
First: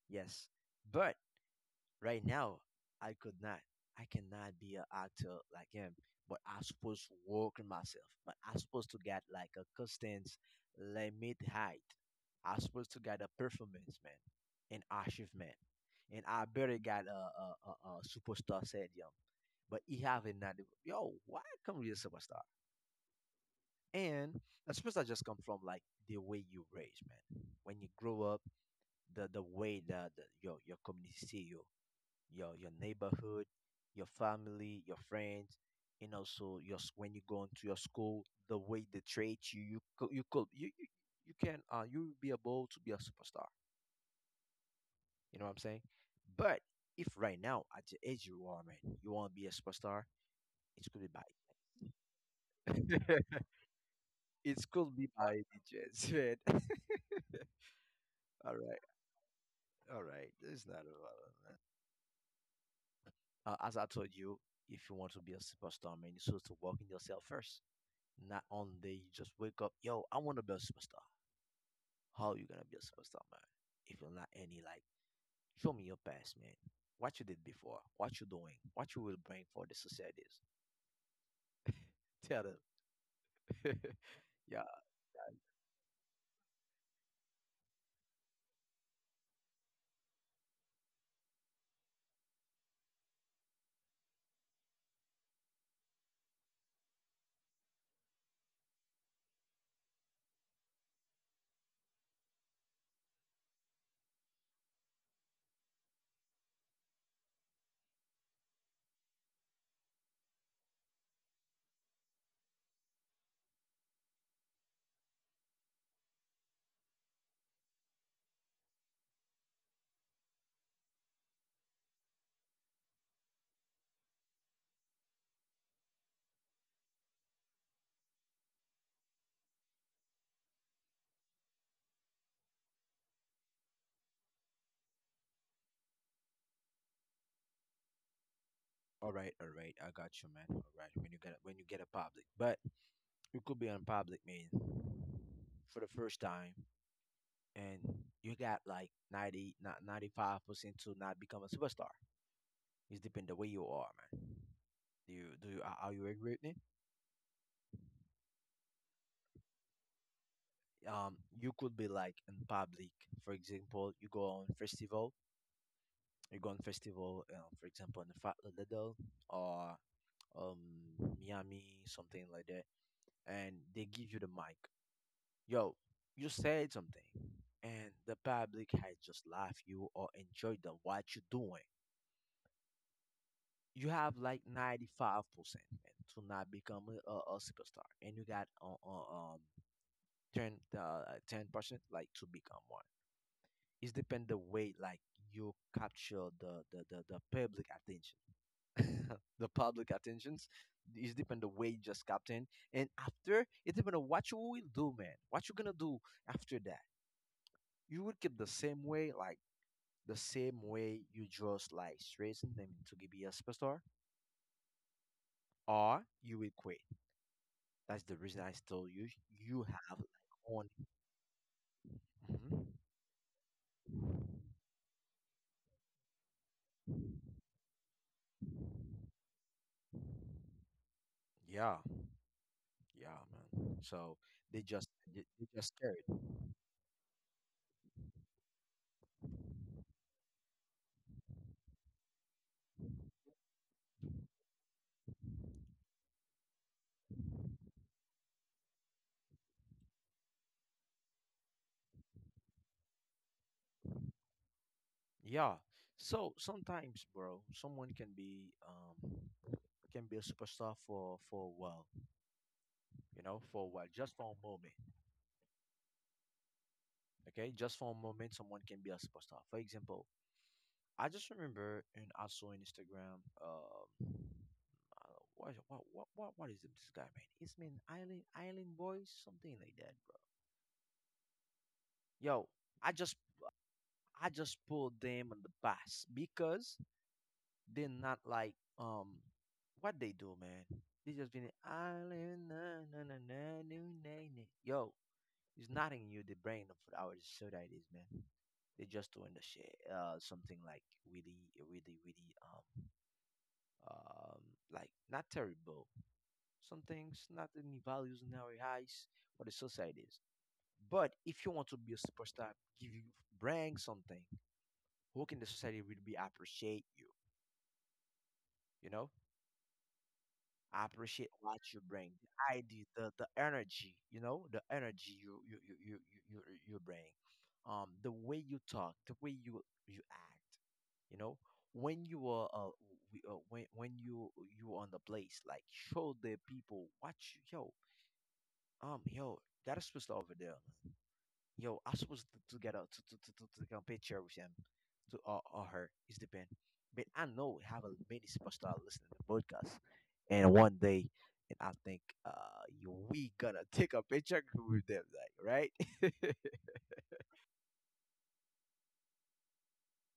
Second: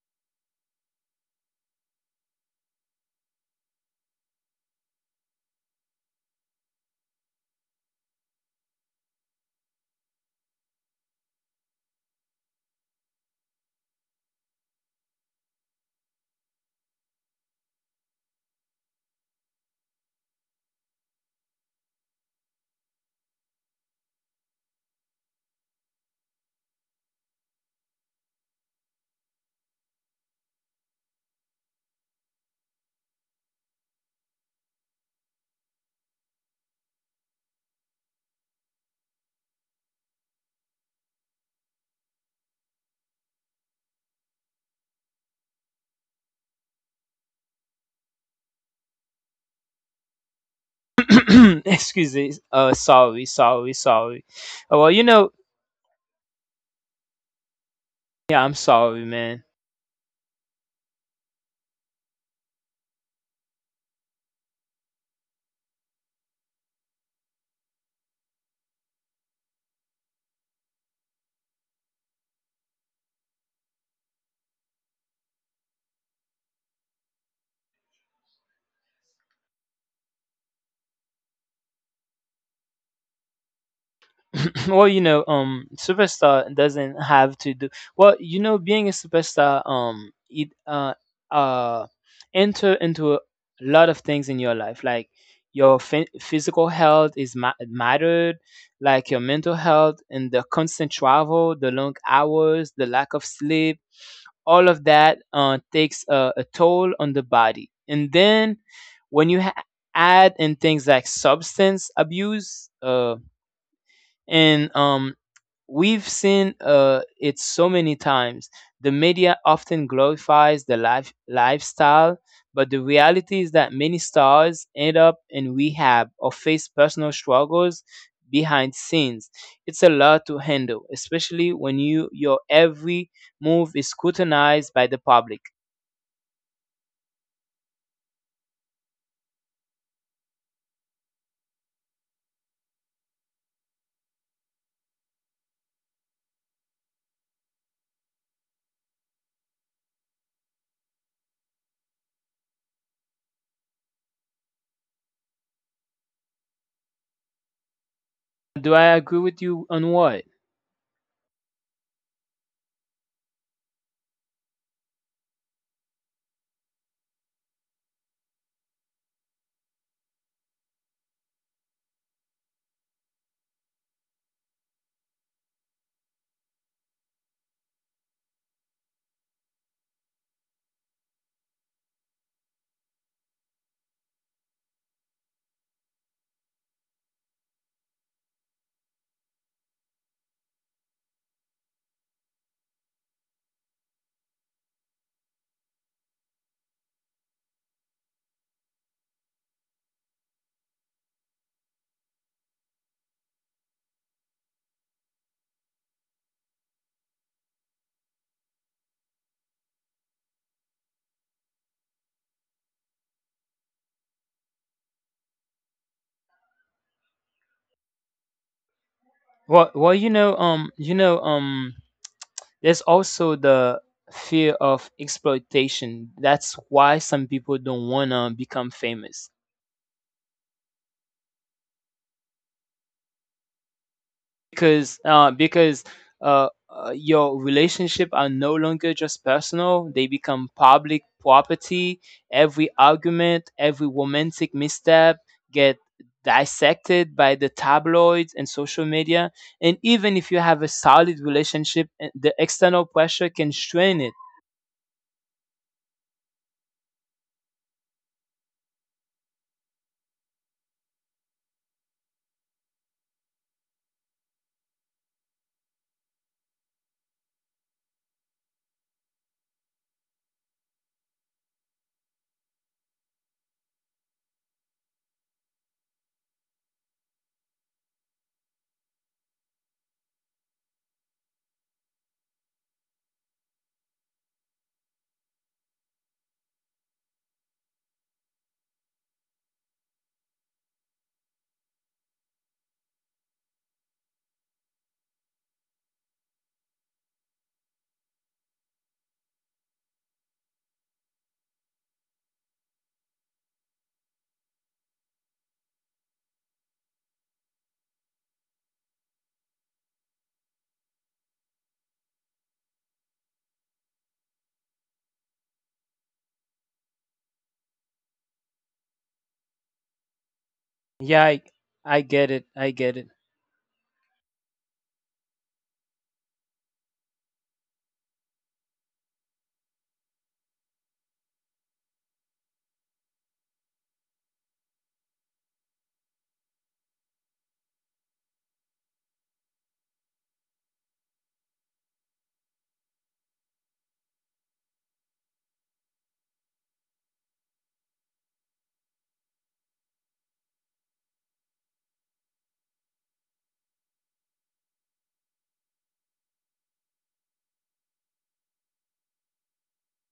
yes, but right now, I could not. I cannot be an actor like him. But I supposed to work on myself. But I supposed to get like a constant limit height. I supposed to get a performance, man, an achievement, and I barely got a superstar stadium. But he haven't not. Yo, why come with a superstar? And a superstar just come from like the way you raise, man. When you grow up, the way that your community see you, your neighborhood, your family, your friends, and also your s- when you go into your school, the way they treat you, you could you can you will be able to be a superstar. You know what I'm saying? But if right now at the age you are, man, you want to be a superstar, it could be by Excuse me, sorry, sorry, sorry. it Oh, well, could be by the chance, man. yeah, All I'm right, sorry, man. all right, it's not a problem, man. As I told you, if you want to be a superstar, man, you're supposed to work in yourself first. Not on day you just wake up, yo, I want to be a superstar. How you gonna be a superstar, man? If you're not any like, show me your past, man. What you did before, what you doing, what you will bring for the societies. Tell them. Yeah. Well, superstar doesn't have to do well. You know, being a superstar, it uh enter into a lot of things in your life, like your physical health is mattered, like your mental health and the constant travel, the long hours, the lack of sleep. All of that takes a toll on the body, and then when you add in things like substance abuse, and we've seen it so many times. The media often glorifies the life, lifestyle, but the reality is that many stars end up in rehab or face personal struggles behind scenes. It's a lot to handle, especially when your every move is scrutinized by the public. All right, all right. I got you, man. All right. When you get a public, but you could be on public, man, for the first time, and you got like 90, not 95% to not become a superstar. It's depend the way you are, man. Do you are you agree with me? Do I agree with you on what? You could be like in public, for example you go on festival, for example in the fat little, or Miami, something like that, and they give you the mic. Yo, you said something, and the public has just laughed you or enjoyed the what you're doing. You have like 95% to not become a superstar, and you got 10 10% like to become one. It depend the way like you capture the public attention, the public attentions. It depend the way you just captain, and after it depend on what you will do, man. What you gonna do after that? You will keep the same way, like the same way you just like stressing them to give you a superstar, or you will quit. That's the reason I told you you Well, have well, you like know, on. um, you know, um, Mhm. There's also the fear of exploitation. That's why some people don't wanna become famous Yeah, yeah, man. So they just, because they, uh, they just because scary. uh, uh, your relationship are no longer just personal. They become public property. Every argument, every romantic misstep get dissected by the tabloids and social media. And even if you have a solid relationship, the external pressure can strain it. Yeah. So sometimes, bro, someone can be a superstar for a while, you know, for a while, just for a moment. Okay, just for a moment, someone can be a superstar. For example, I just remember and I saw on Instagram, what is this guy, man? It's mean Island Island Boys, something like that, bro. Yo, I just I just pulled them on the bus because they're not like what they do, man. They just been island na na na na nu, na na. Yo, it's not in you the brain of our society is, man. They're just doing the shit. Uh, something like really um like not terrible. Some things not any values in our eyes for the societies. But if you want to be a superstar, give you bring something. Who can the society really be appreciate you? You know? I Yeah, appreciate I, what you I bring, get it. the I idea, get it. the energy, you know, the energy you you bring, the way you talk, the way you act, you know, when you are when you you on the place, like show the people what you. Yo, yo, that is supposed to over there. Yo, I'm supposed to get a to take a picture with him, to, or her. It's depend. But I know we have a many superstar listening to the podcast, and one day, and I think we gonna take a picture with them, like, right?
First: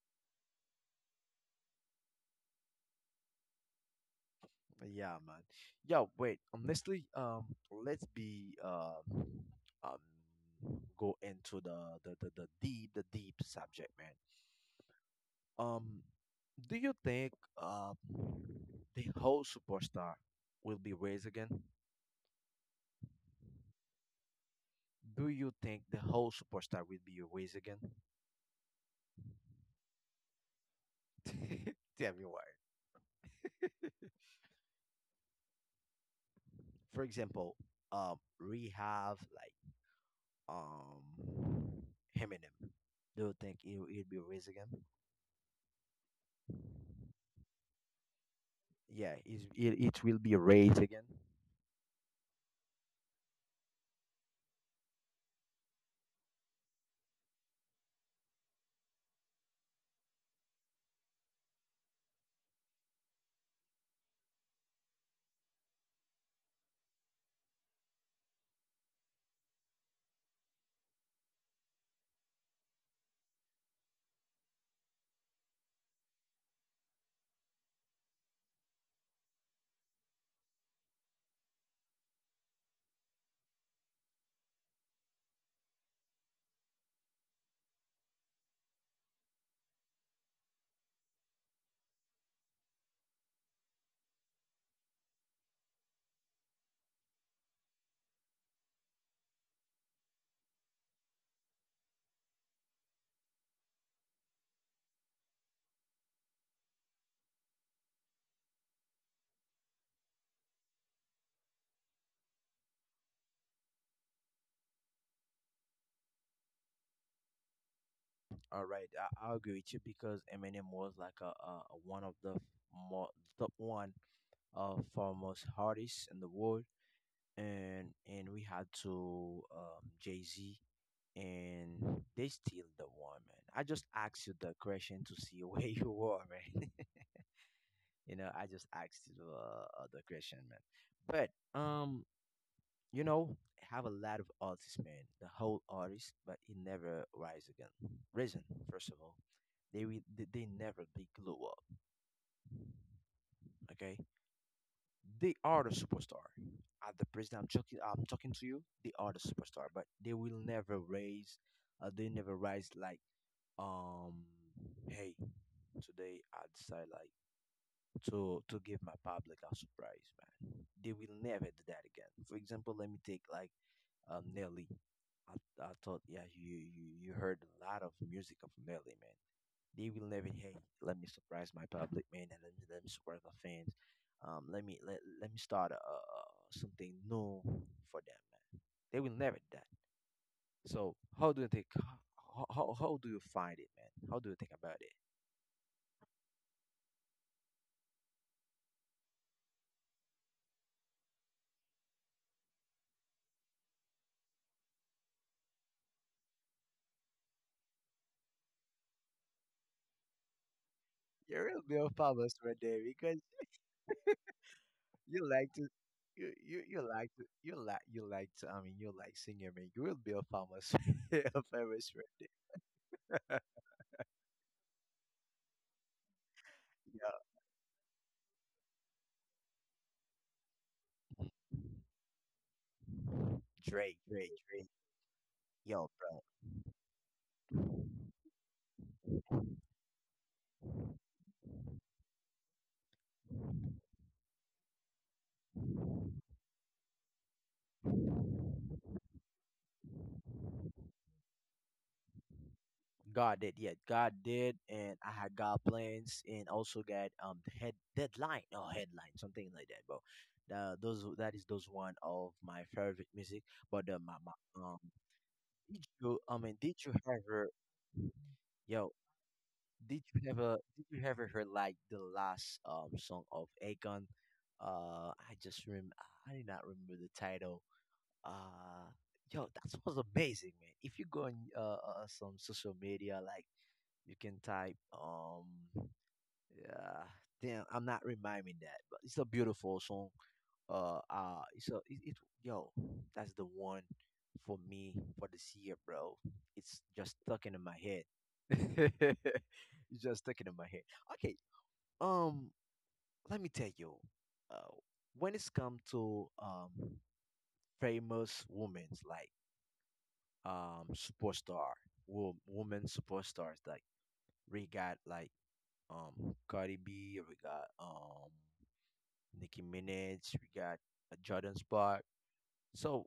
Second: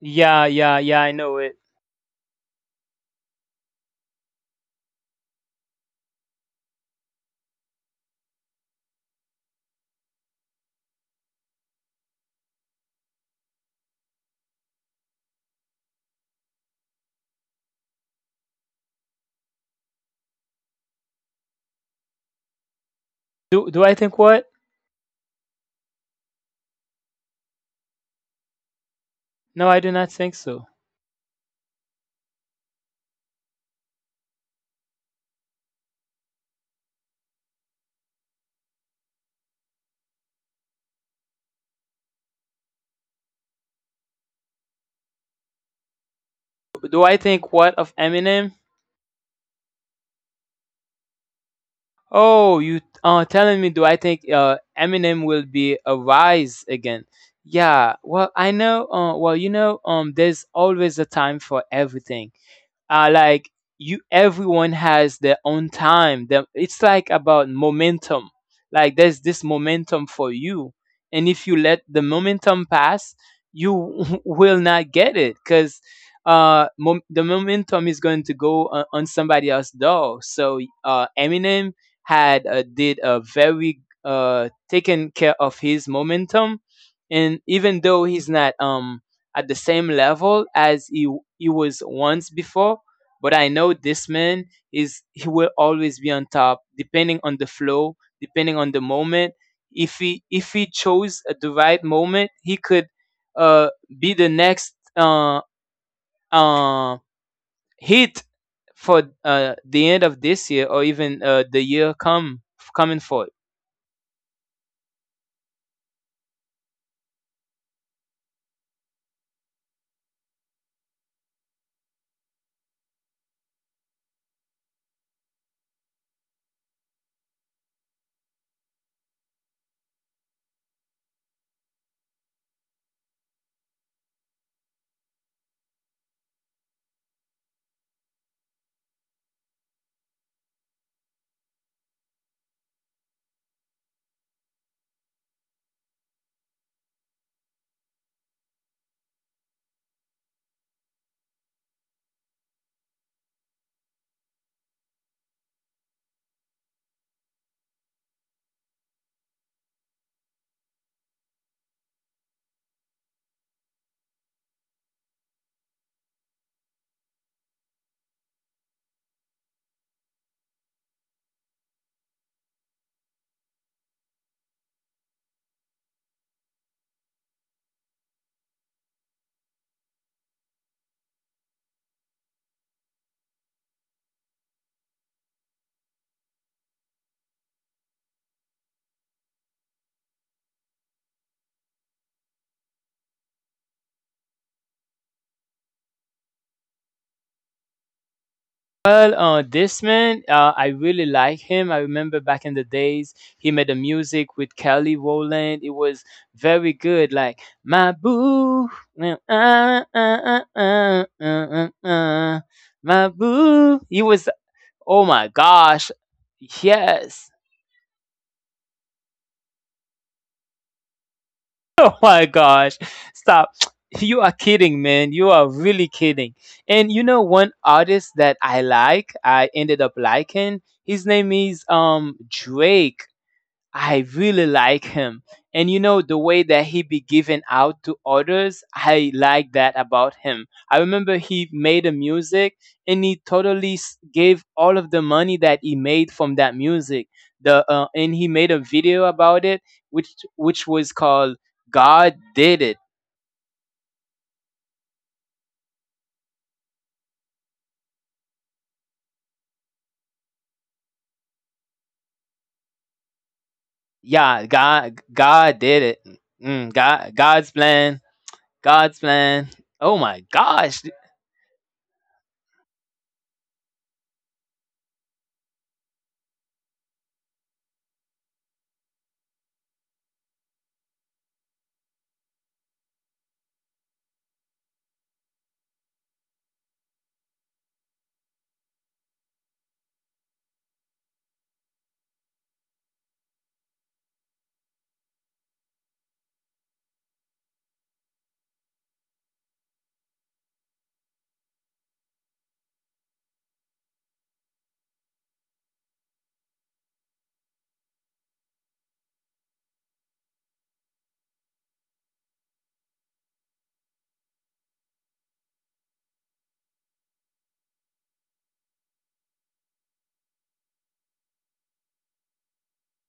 Yeah, yeah, yeah, I know it. Yeah, man. Yo, wait. Honestly, let's be um go into the deep, subject, man. Um, do you think uh, the whole superstar will be raised again? Do I think what? Do you think the whole superstar will be raised again? No, I do not think so. Tell me why. For example, rehab like um Eminem. Do you think it will be raised again? Do I think what of Eminem? Yeah, it it will be raised again. Oh, you telling me, do I think Eminem will be a rise again? Yeah, well, I know well, there's always a time for everything. Like, you, everyone has their own time. Them, it's like about momentum, like there's this momentum for you, and if you let the momentum pass, you will not get it because the momentum is going to go on, somebody else's door. So Eminem had did a very, taken care of his momentum, and even though he's not at the same level as he was once before, but I know this man is, he will always be on top, depending on the flow, depending on the moment. If he chose at the right moment, he could uh, be the next uh, hit for the end of this year, or even the year come coming forth. All right, I agree with you because Eminem was like a one of the more top one, foremost artists in the world. And we had to, Jay Z, and they still the one, man. I just asked you the question to see where you were, man. You know, I just asked you the question, man. But you know, have a lot of artists, man. The whole artist, but he never rise again. Risen, first of all, they never big glow up. Okay, they are the superstar. At the president I'm talking to you. They are the superstar, but they will never raise. They never rise like um. Hey, today I decide like to give my public a surprise, man. They will never do that again. For example, let me take like Nelly. I, I thought, yeah, you heard a lot of music of Nelly, man. They will never, hey, let me surprise my public, man, and let me surprise my fans. Let, let me start something new for them, man. They will never do that. So how do you think? How do you find it, man? How do you think about it? Well, this man, I really like him. I remember back in the days, he made a music with Kelly Rowland. It was very good, like my boo. Well, uh, uh, uh, uh, You uh, are uh, be a real famous uh, right there my because. boo. He was, oh my You like to, gosh. Yes, you like to, I mean, you like singer man, you will be a famous a famous oh my rapper. gosh, stop. You are kidding, man. You are really kidding. And you Yeah. know, one artist that I like, I ended up liking. His name is Drake. Drake I Drake really Drake. like him. And you Yo, know, the bro, way that he be giving out to others, I like that about him. I remember he made a music, and he totally gave all of the money that he made from that music. The And he made a video about it, which was called "God Did It." God did, yeah, God did, and I had God plans, and also got head deadline or headline, something like that, bro. Those that is those one of my favorite music. But my Yeah, God did it. you, I mean, Mm, did you God's ever. plan. Yo, God's plan. Oh did my you ever, gosh. Heard like the last song of Akon? Uh, I just rem I did not remember the title. Uh, yo, that was amazing, man. If you go on some social media, like you can type yeah, damn, I'm not reminding that, but it's a beautiful song. Uh, uh, so it, it, yo, that's the one for me for this year, bro. It's just stuck into my head. It's just stuck into my head. Okay, um, let me tell you, uh, when it's come to famous women's like superstar, woman superstars like, we got like Cardi B, we got Nicki Minaj, we got Jordan Spark. So,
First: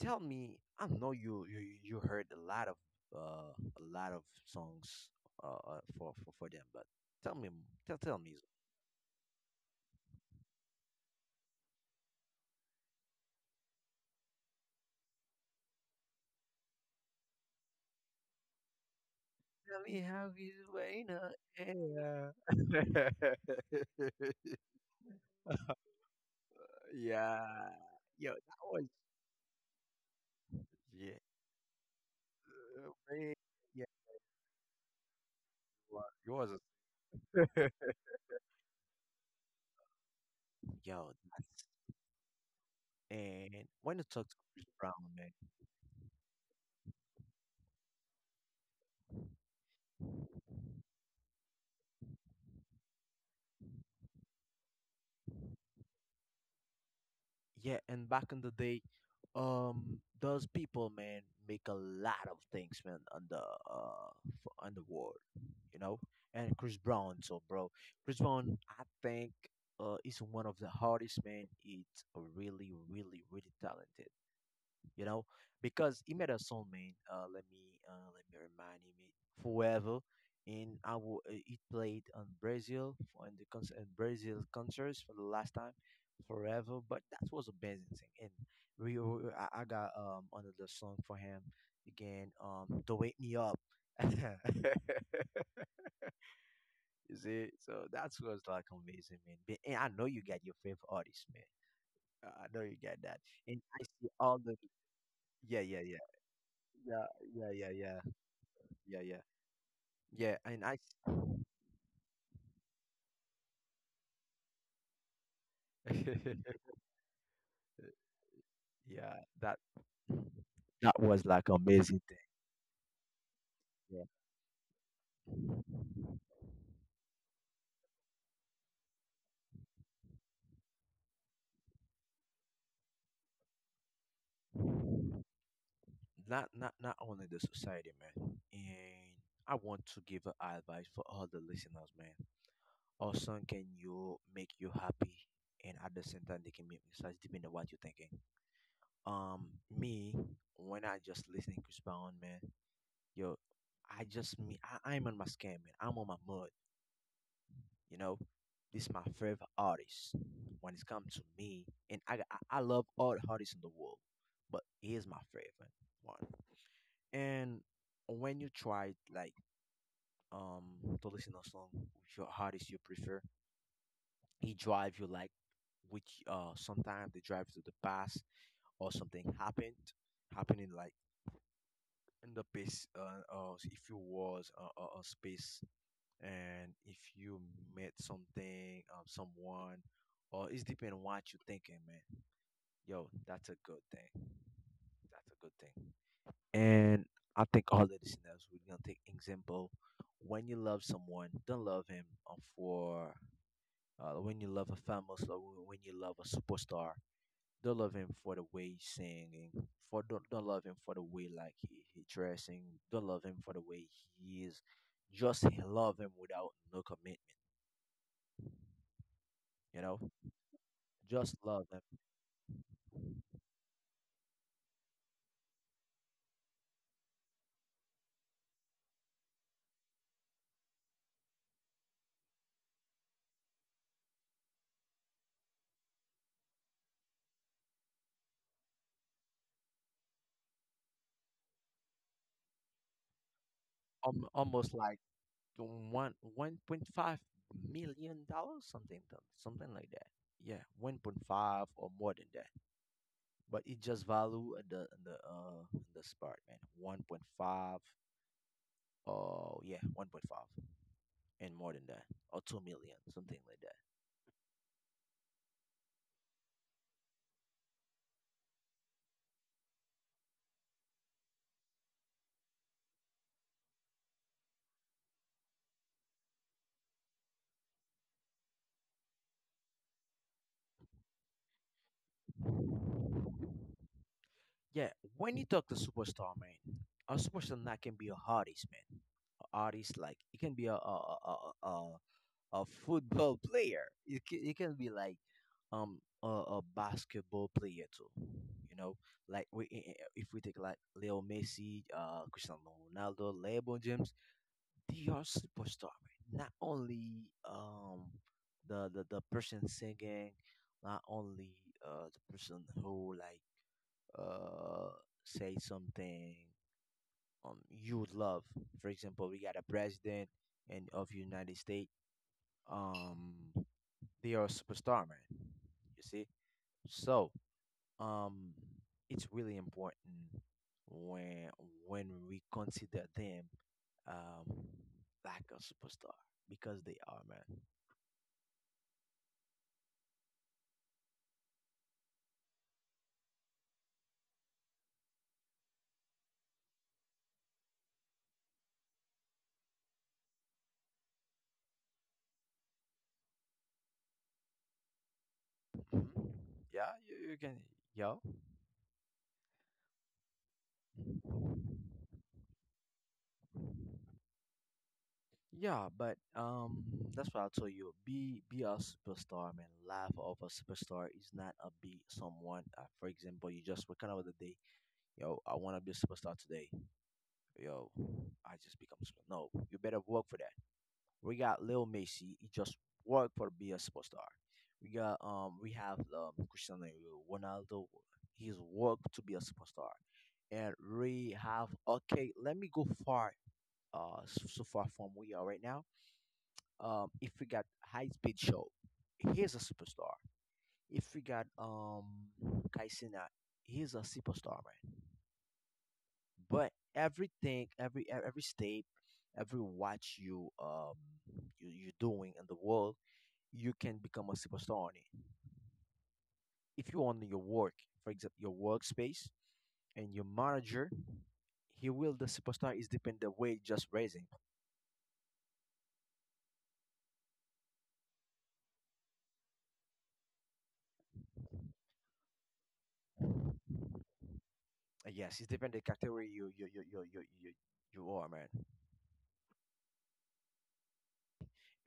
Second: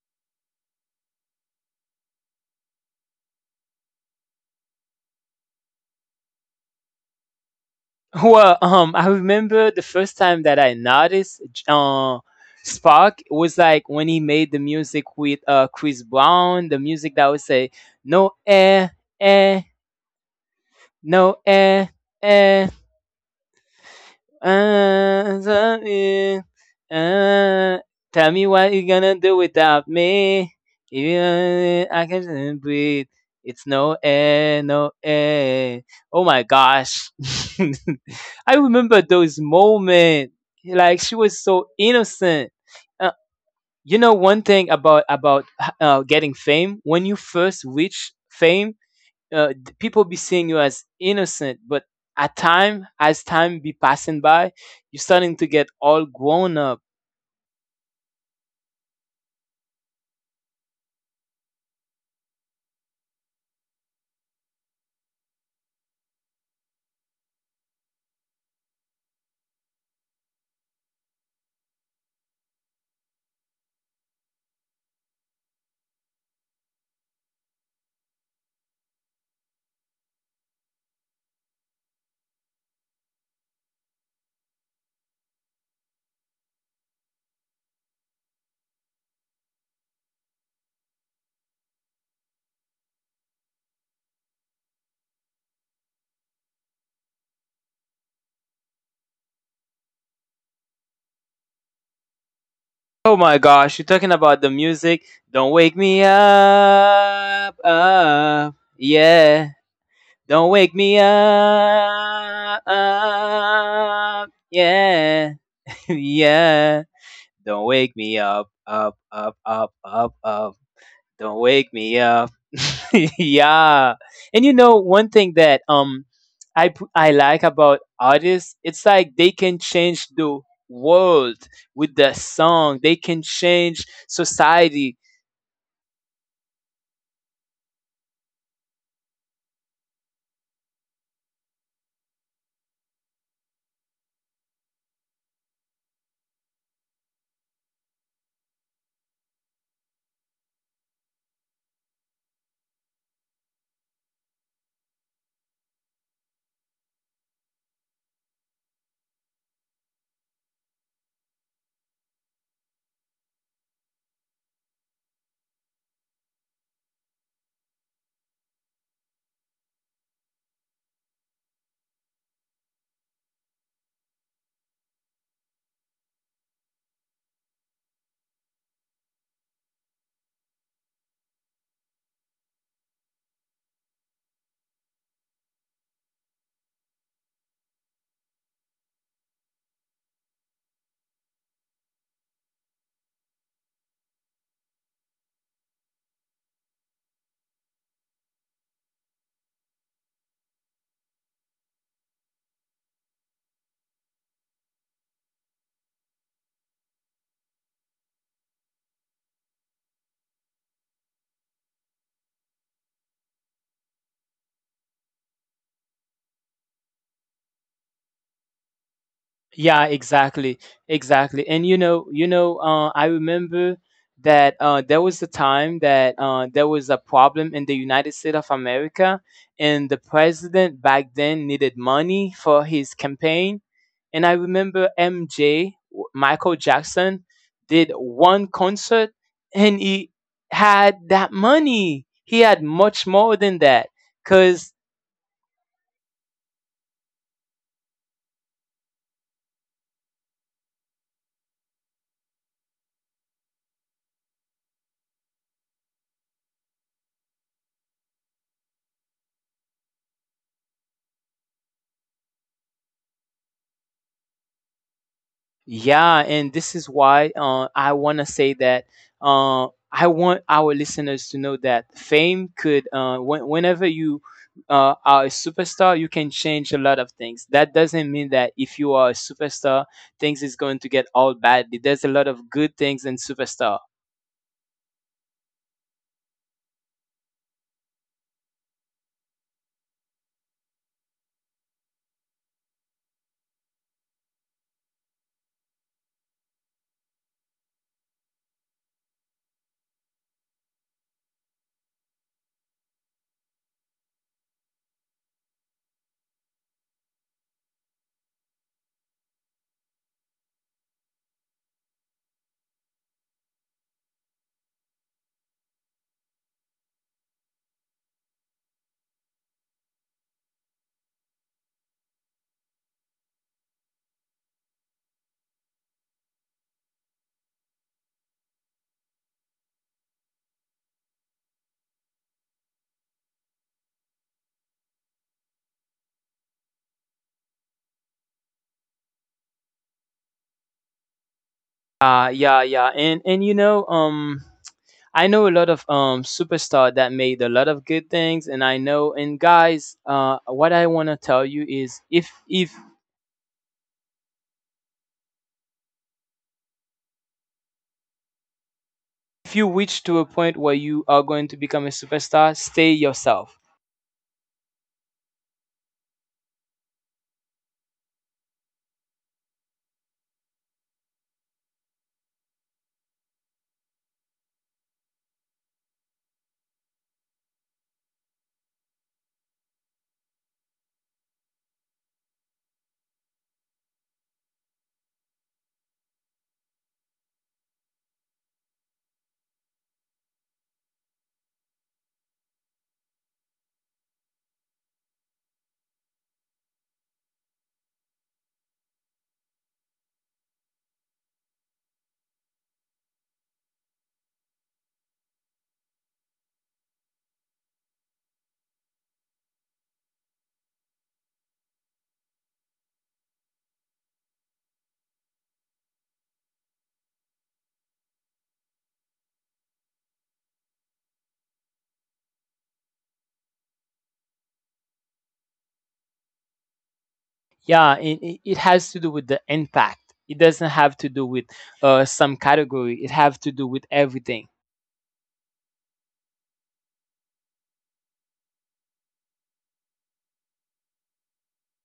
tell me, I know you heard a lot of songs for them, but tell me, tell me. Well, I remember the first time that I noticed, Spark was like when he made the music with Chris Brown, the music that would say, no, eh, eh, Tell me how you way in. no, eh, eh. Yeah. So, yeah, Yeah. uh, Yo, tell me that what was, you gonna do without me. If yeah, you, I can't breathe. man, It's no yeah, air, no air. Oh it my was gosh. a-. I remember those moments. Like, Yo, she was that's. so innocent. Uh, And when you you know talk to one Chris thing Brown, about man. Getting fame. When you first reach fame, uh, people be seeing you as innocent, but at time, as time be passing by, you're starting to get all grown up. Yeah, and back in the day, those people, man, make a lot of things, man, on the on the world, you know. And Chris Brown, so bro, Chris Brown, I think, is one of the hardest man. It's really talented, you know, because he made Imeda Solmain, let me remind him it forever, and I will, it played on Brazil for in the concert in Brazil concerts for the last time, forever. But that was amazing thing, and I got another song for him again, to wake me up. You see, so that was like amazing, man. But, and I know you got your favorite artist, man. I know you got Oh that, my and gosh, I you're see talking all about the the music. Don't yeah, wake yeah. me Yeah, yeah, up, yeah, yeah, up, yeah, yeah, yeah. yeah. Don't wake me up, up, yeah, yeah. Don't wake me up, up, yeah, up, that up, up, up. that was Don't like wake amazing me thing. up. Yeah, Yeah, and you know one thing that I like about artists, it's like they can change the world with their song. They can change society. Not only the society, man. And I want to give a advice for all the listeners, man. Our song can you make you happy, and at the same time they can make mistakes depending on what you're thinking. Um, me, when I just listening Chris Brown, man, yo, I'm on my scam, man. I'm on my mud. You know, this is my favorite artist. When it's come to me, and I love all the artists in the world, but he is my favorite one. And when you try like um to listen a song with your artist you prefer, he drive you like which sometimes they drive to the past, or something happened happening like in the base if you was a space. And if you met something someone, or it's depend what you thinking, man. Yo, that's a good thing, that's a good thing. And I think all the listeners we're gonna take example. When you love someone, don't love him, for when you love a famous, or when you love a superstar, don't love him for the way he's singing. For don't, don't love him for the way like he dressing. Don't love him for the way he is. Just love him without no commitment. You Yeah, know. exactly, Just exactly. love And them. I remember that there was a time that there was a problem in the United States of America, and the president back then needed money for his campaign. And I remember MJ, Michael Jackson, did one concert, and he had that money. He had much more than that, Almost cause like one point five million dollars, something something like that. Yeah, 1.5 or more than that. But it just value at the spot, man. 1.5. Oh yeah, 1.5 and more than that, or 2 million, something like that. yeah. And this is why I want to say that I want our listeners to know that fame could, whenever you are a superstar, you can change a lot of things. That doesn't mean that if you are a superstar, things is going to get all bad. There's a lot of good things in superstar. Yeah, when you talk to superstar, man, a superstar that can be a artist, man. A artist like it can be a, a a football player. You can be like a basketball player too. You know, like if we take like Leo Messi, Cristiano Ronaldo, LeBron James, they are superstar, right? Not only the person singing, not only the person who like uh say something you would love. For example, we got a president and of United States. Um, they are a superstar, man. You see? So, um, it's really important when when we consider them um like a superstar, because they are, man. Uh, yeah, yeah, and and you know, um, I know a lot of superstar that made a lot of good things, and I know, and guys, what I want to tell you is, if if Mhm. Yeah, you can, yo, if you reach to a point where you are going to become a superstar, stay yourself. yeah, but that's what I'll tell you. Be a superstar, man. Life of a superstar is not a be someone. For example, you just waking up the day, yo, I want to be a superstar today. Yo, I just become super. No, you better work for that. We got Lil Macy. He just worked for be a superstar. We have Cristiano Ronaldo. He's worked to be a superstar, and we have okay. Let me go far so far from we are right now. If we got high speed show, he's a superstar. If we got Kaisina, he's a superstar, man. But everything, every state, every watch you you doing in the world, you can become a superstar on it. If you own your work, for example, your workspace and your manager, he will the superstar is depend the way just raising. Yeah, it has to do with the impact. It doesn't have to do with some category. It have to do with everything. Yes, it's depend the category you are, man.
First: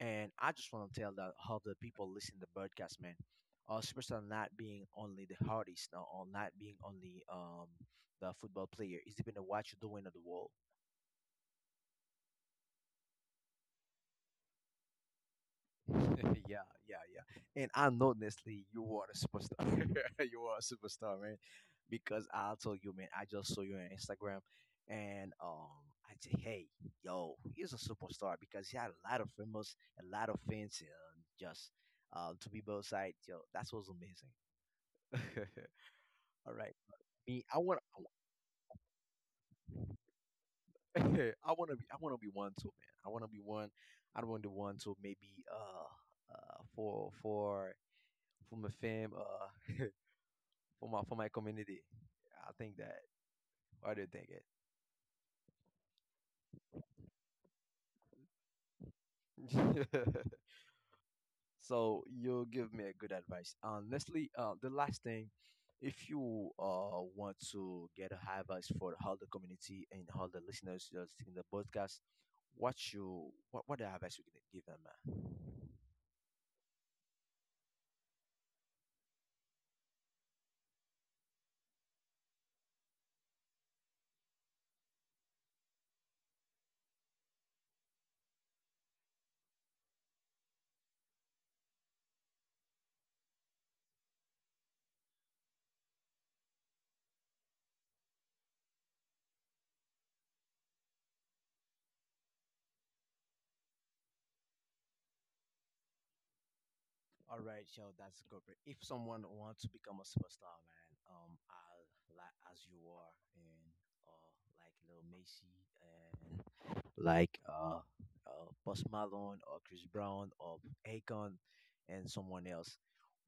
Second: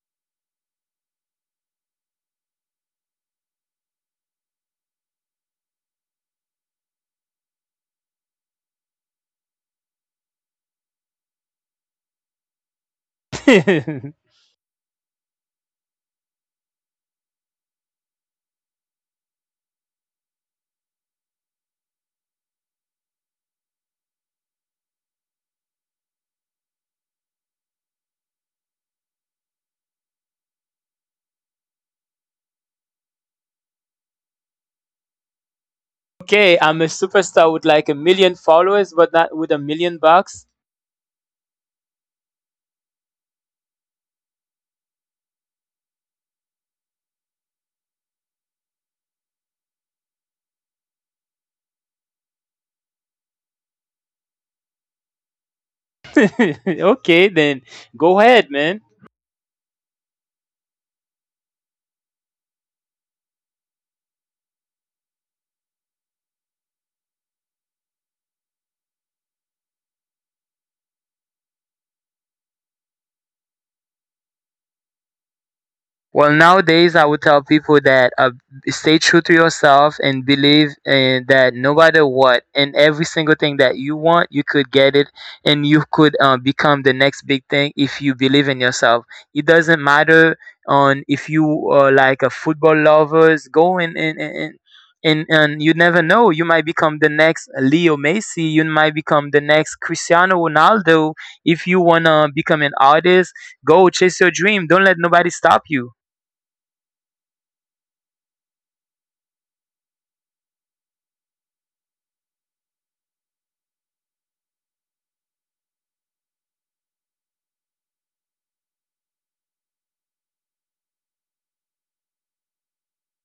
And I just want to tell that how the people listen to broadcast, man. Superstar not being only the hardest, or not being only the football player. It's depend on what you're doing in the world. Okay, Yeah, yeah, yeah. And I know, Nestle, you are a superstar. You are a superstar, man. Because I'll tell you, man, I just saw you on Instagram, and I say, hey, yo, he's a superstar because he had a lot of famous, a lot of fans, just to be both sides. Yo, that was amazing. All right. I'm a Me, superstar I with want like a million followers, but not with a million bucks. I I want to be one too, man. I want to be one. I don't want to be one too. Maybe for my fam. For my community. I think that. What do you Okay, then go ahead, man. think it? So you give me a good advice. Honestly, the last thing, if you want to get a high advice for all the community and all the listeners just in the podcast, what the advice you can give them, man? Well, nowadays I would tell people that stay true to yourself and believe that no matter what and every single thing that you want, you could get it, and you could become the next big thing if you believe in yourself. It doesn't matter on if you are like a football lovers, go and you never know. You might become the next Leo Messi. You might become the next Cristiano Ronaldo. If you wanna become an artist, go chase your dream. Don't let nobody stop you. All right, yo, that's corporate. If someone wants to become a superstar, man, I'll like as you are, and uh, like Lil Macy, and like Post Malone or Chris Brown or Akon, and someone else.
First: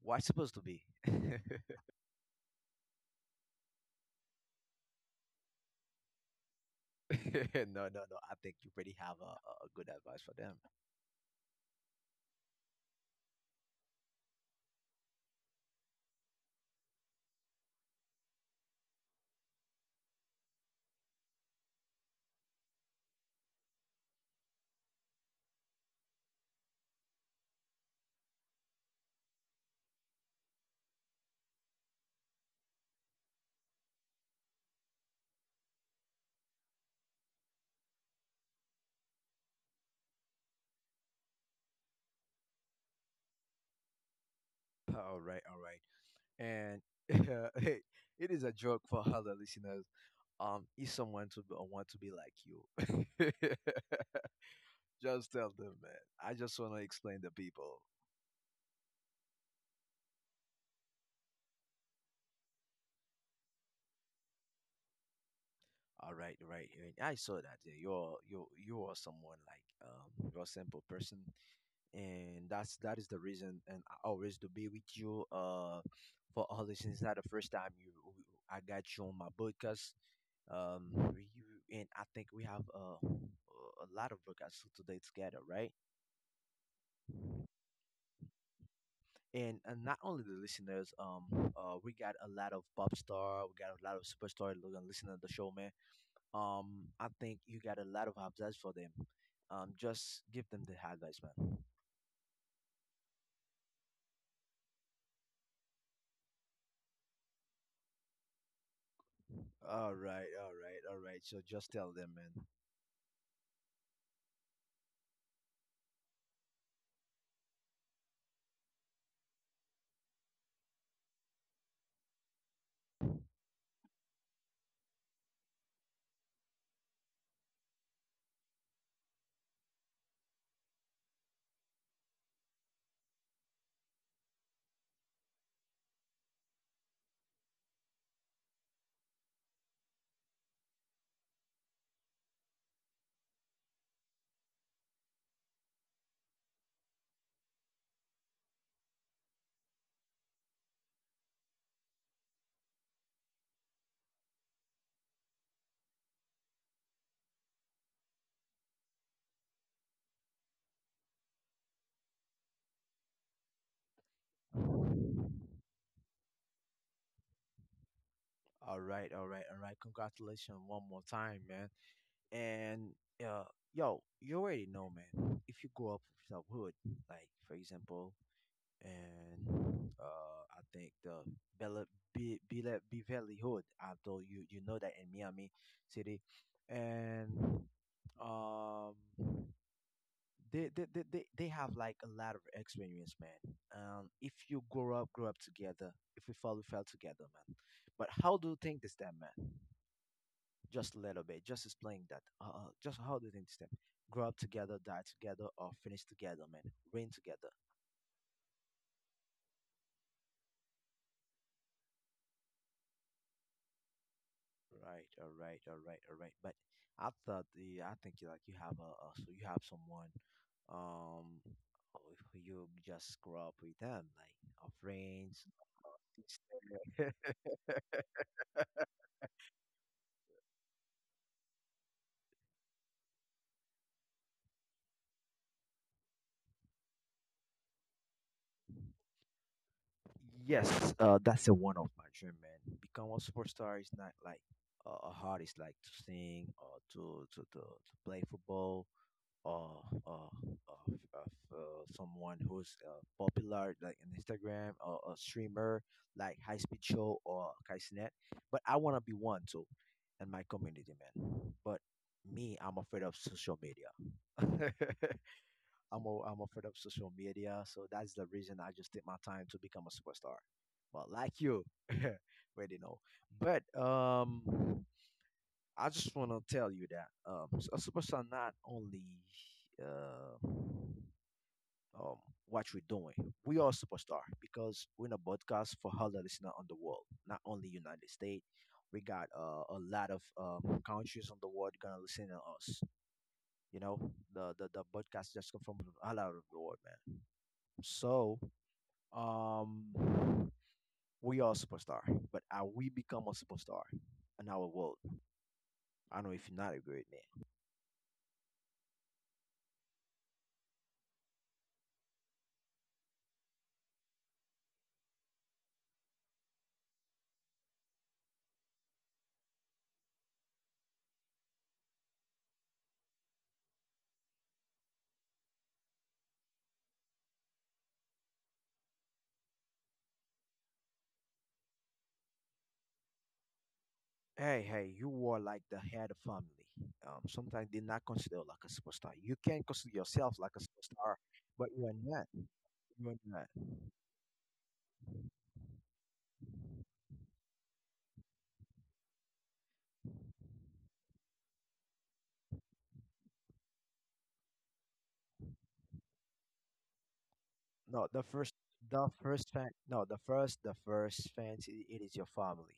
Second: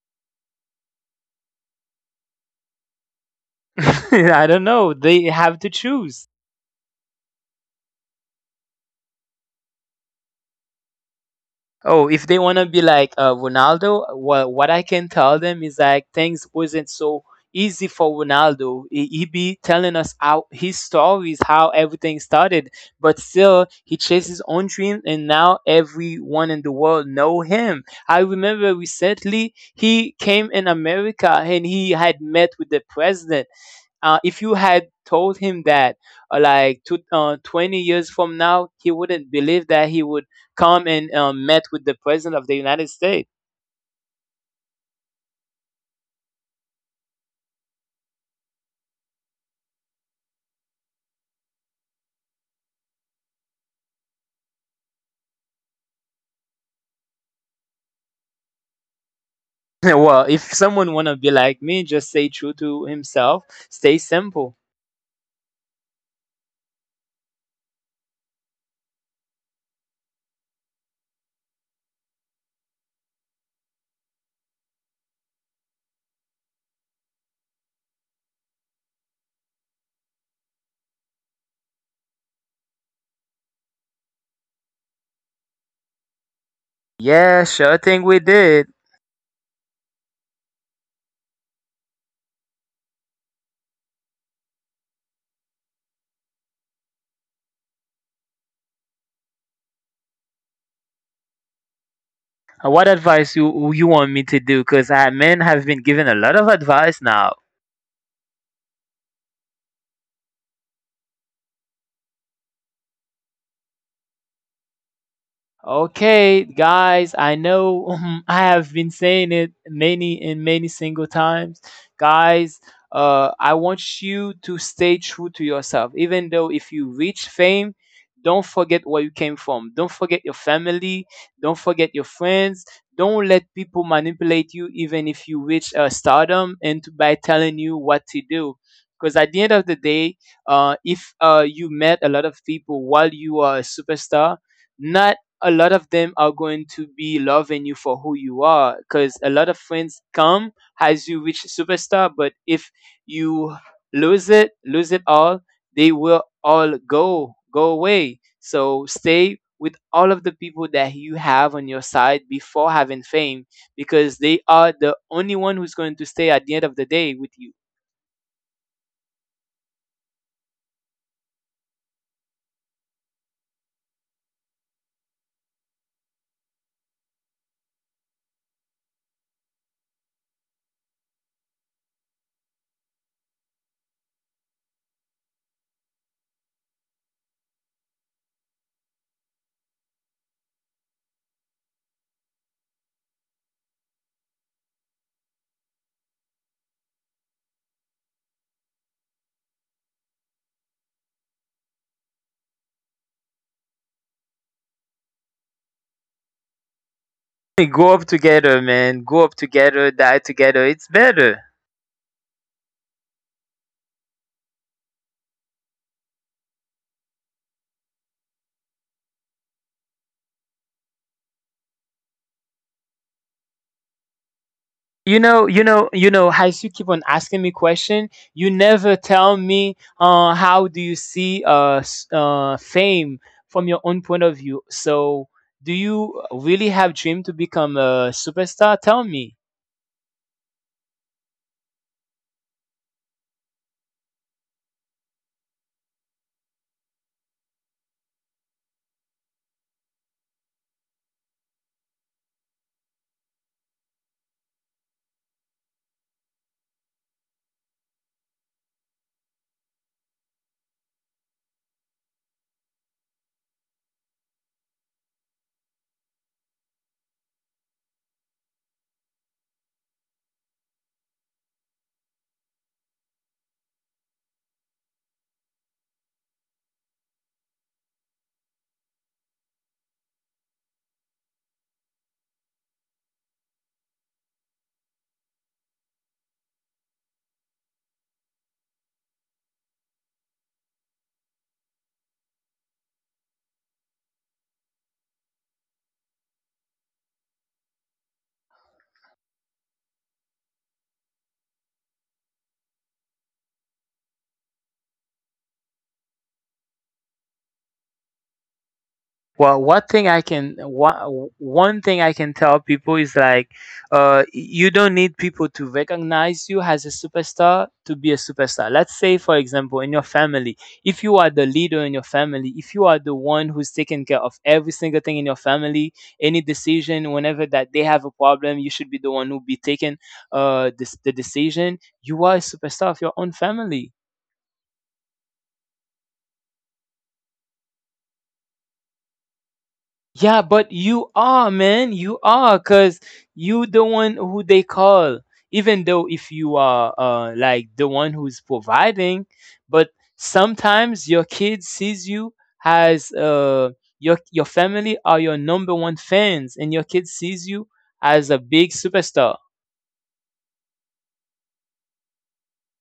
What's supposed to be? No, I don't know. They have to choose. no, no. I think you already have a good advice for them. Oh, if they want to be like Ronaldo, what I can tell them is like things wasn't so easy for Ronaldo. He be telling us how his stories, how everything started, but still he chased his own dream, and now everyone in the world know him. I remember recently he came in America and he had met with the president. If you had told him that, like 20 years from now, he wouldn't believe that he would come and met with the president of the United States. All right, and it is a joke for other listeners, if want to be like you. Just tell them, man, I just want to explain to people. Well, if someone wanna be like me, just stay true to himself. Stay simple. All right, right, and I saw that. Yeah, you are someone like you're a simple person, and that is the reason, and I always to be with you. For all this, it's not the first time you I got you on my podcast. um you and I think we have, a lot of podcasts today together, right? Yeah, sure thing we did. And not only the listeners, we got a lot of pop star, we got a lot of superstar looking listening to the show, man. I think you got a lot of advice for them. Just give them the advice, man. What advice you want me to do? Because men have been given a lot of advice now. All right, all right, all right, so just tell them, man. Okay, guys, I know I have been saying it many and many single times. Guys, I want you to stay true to yourself. Even though if you reach fame, don't forget where you came from. Don't forget your family. Don't forget your friends. Don't let people manipulate you, even if you reach stardom, and to, by telling you what to do. Because at the end of the day, if you met a lot of people while you are a superstar, not a lot of them are going to be loving you for who you are because a lot of friends come as you reach superstar, but if you lose it, lose it all, they will all go away. So stay with all of the people that you have on your side before having fame, because they are the only one who's going to stay at the end of the day with you. All right, all right, all right, congratulations one more time, man. And uh yo, you already know, man, if you grow up without wood, like for example, and I think the Bella Bella Beverly Hood. Although you know that in Miami City. And um, they have like a lot of experience, man. If you grow up together. If we fall, we fell together, man. But how do you think this time, man? Just a little bit, just explain that. Just how do you think this time? Grow up together, die together, or finish together, man. Reign together. Hey, grow up together man, grow up together, die together, it's better. Right, all right, all right, all right. But I thought the I think you have a so you have someone, um, who you just grow up with them, like a You friends. know, as you keep on Sister. asking me question, you never tell me how do you see fame from your own point of view. So, do you really have dream to become a superstar? Tell me. Yes, that's the one of my dream, man. Become a superstar is not like a hard. It's like to sing, or to play football, or of someone who's popular like an Instagram or a streamer like High Speed Show or Kaisnet. But I want to be one too in my community, man. But me, I'm afraid of social media. I'm afraid of social media, so that's the reason I just take my time to become a superstar. But like you, already know. But I just want to tell you that a superstar not only uh, um, what we're doing. We are superstar because we're in a podcast for other listeners on the world, not only United States. We got a lot of countries on the world gonna listen to us. You know, the podcast just come from all out of the world, man. So um, we are superstar, but are we become a superstar in our world? I don't know if you not agree with me. Well, one thing I can one, one thing I can tell people is like, you don't need people to recognize you as a superstar to be a superstar. Let's say, for example, in your family, if you are the leader in your family, if you are the one who's taking care of every single thing in your family, any decision, whenever that they have a problem, you should be the one who be taking the decision. You are a superstar of your own family. Hey, hey, you were like the head of family. Sometimes they're not consider like a superstar. You can consider yourself Yeah, like a but you superstar, are, but you man. are You not. are, cause You are not. you the one who they call. Even though if you are like the one who's providing, but sometimes your kid sees you as your family are your number one fans, and your kid sees you No, as a big the superstar. first fan. No, the first fans. It is your family.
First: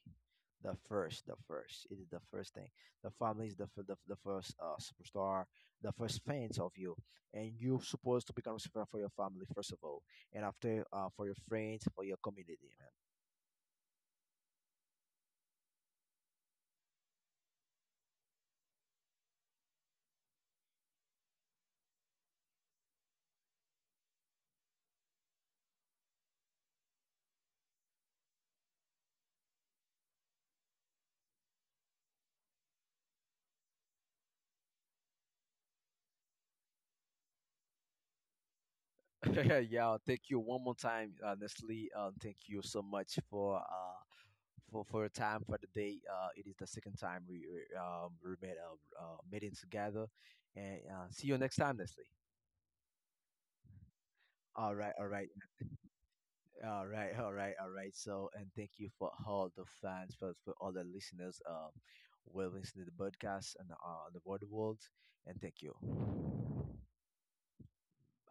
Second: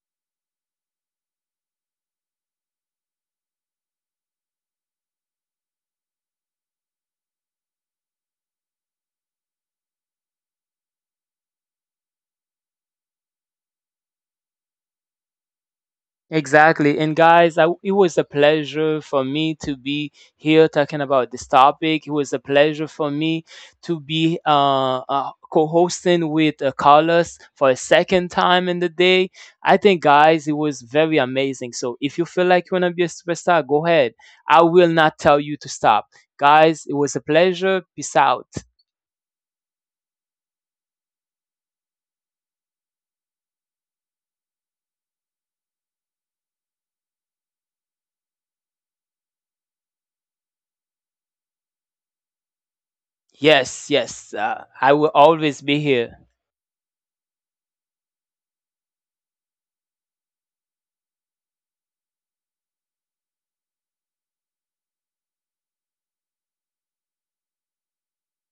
The first, the first. It is the first thing. The family is the first superstar, the first fans of you, and you're supposed to become a superstar for your family first of all, and after for your friends, for your community. Exactly. And guys, I, it was a pleasure for me to be here talking about this topic. It was a pleasure for me to be co hosting with Carlos for a second time in the day. I think, guys, it was very amazing. So if you feel like you want to be a superstar, go ahead. I will not tell you to stop. Guys, it was a pleasure. Peace out. Yeah, thank you one more time, Nestle. Thank you so much for your time for the day. It is the second time we made a meeting together, and see you next time, Nestle. Yes, yes. All right, I all will right, always be here. all right, all right, all right. So, and thank you for all the fans, for all the listeners, who are listening to the podcast, and the world world, and thank you.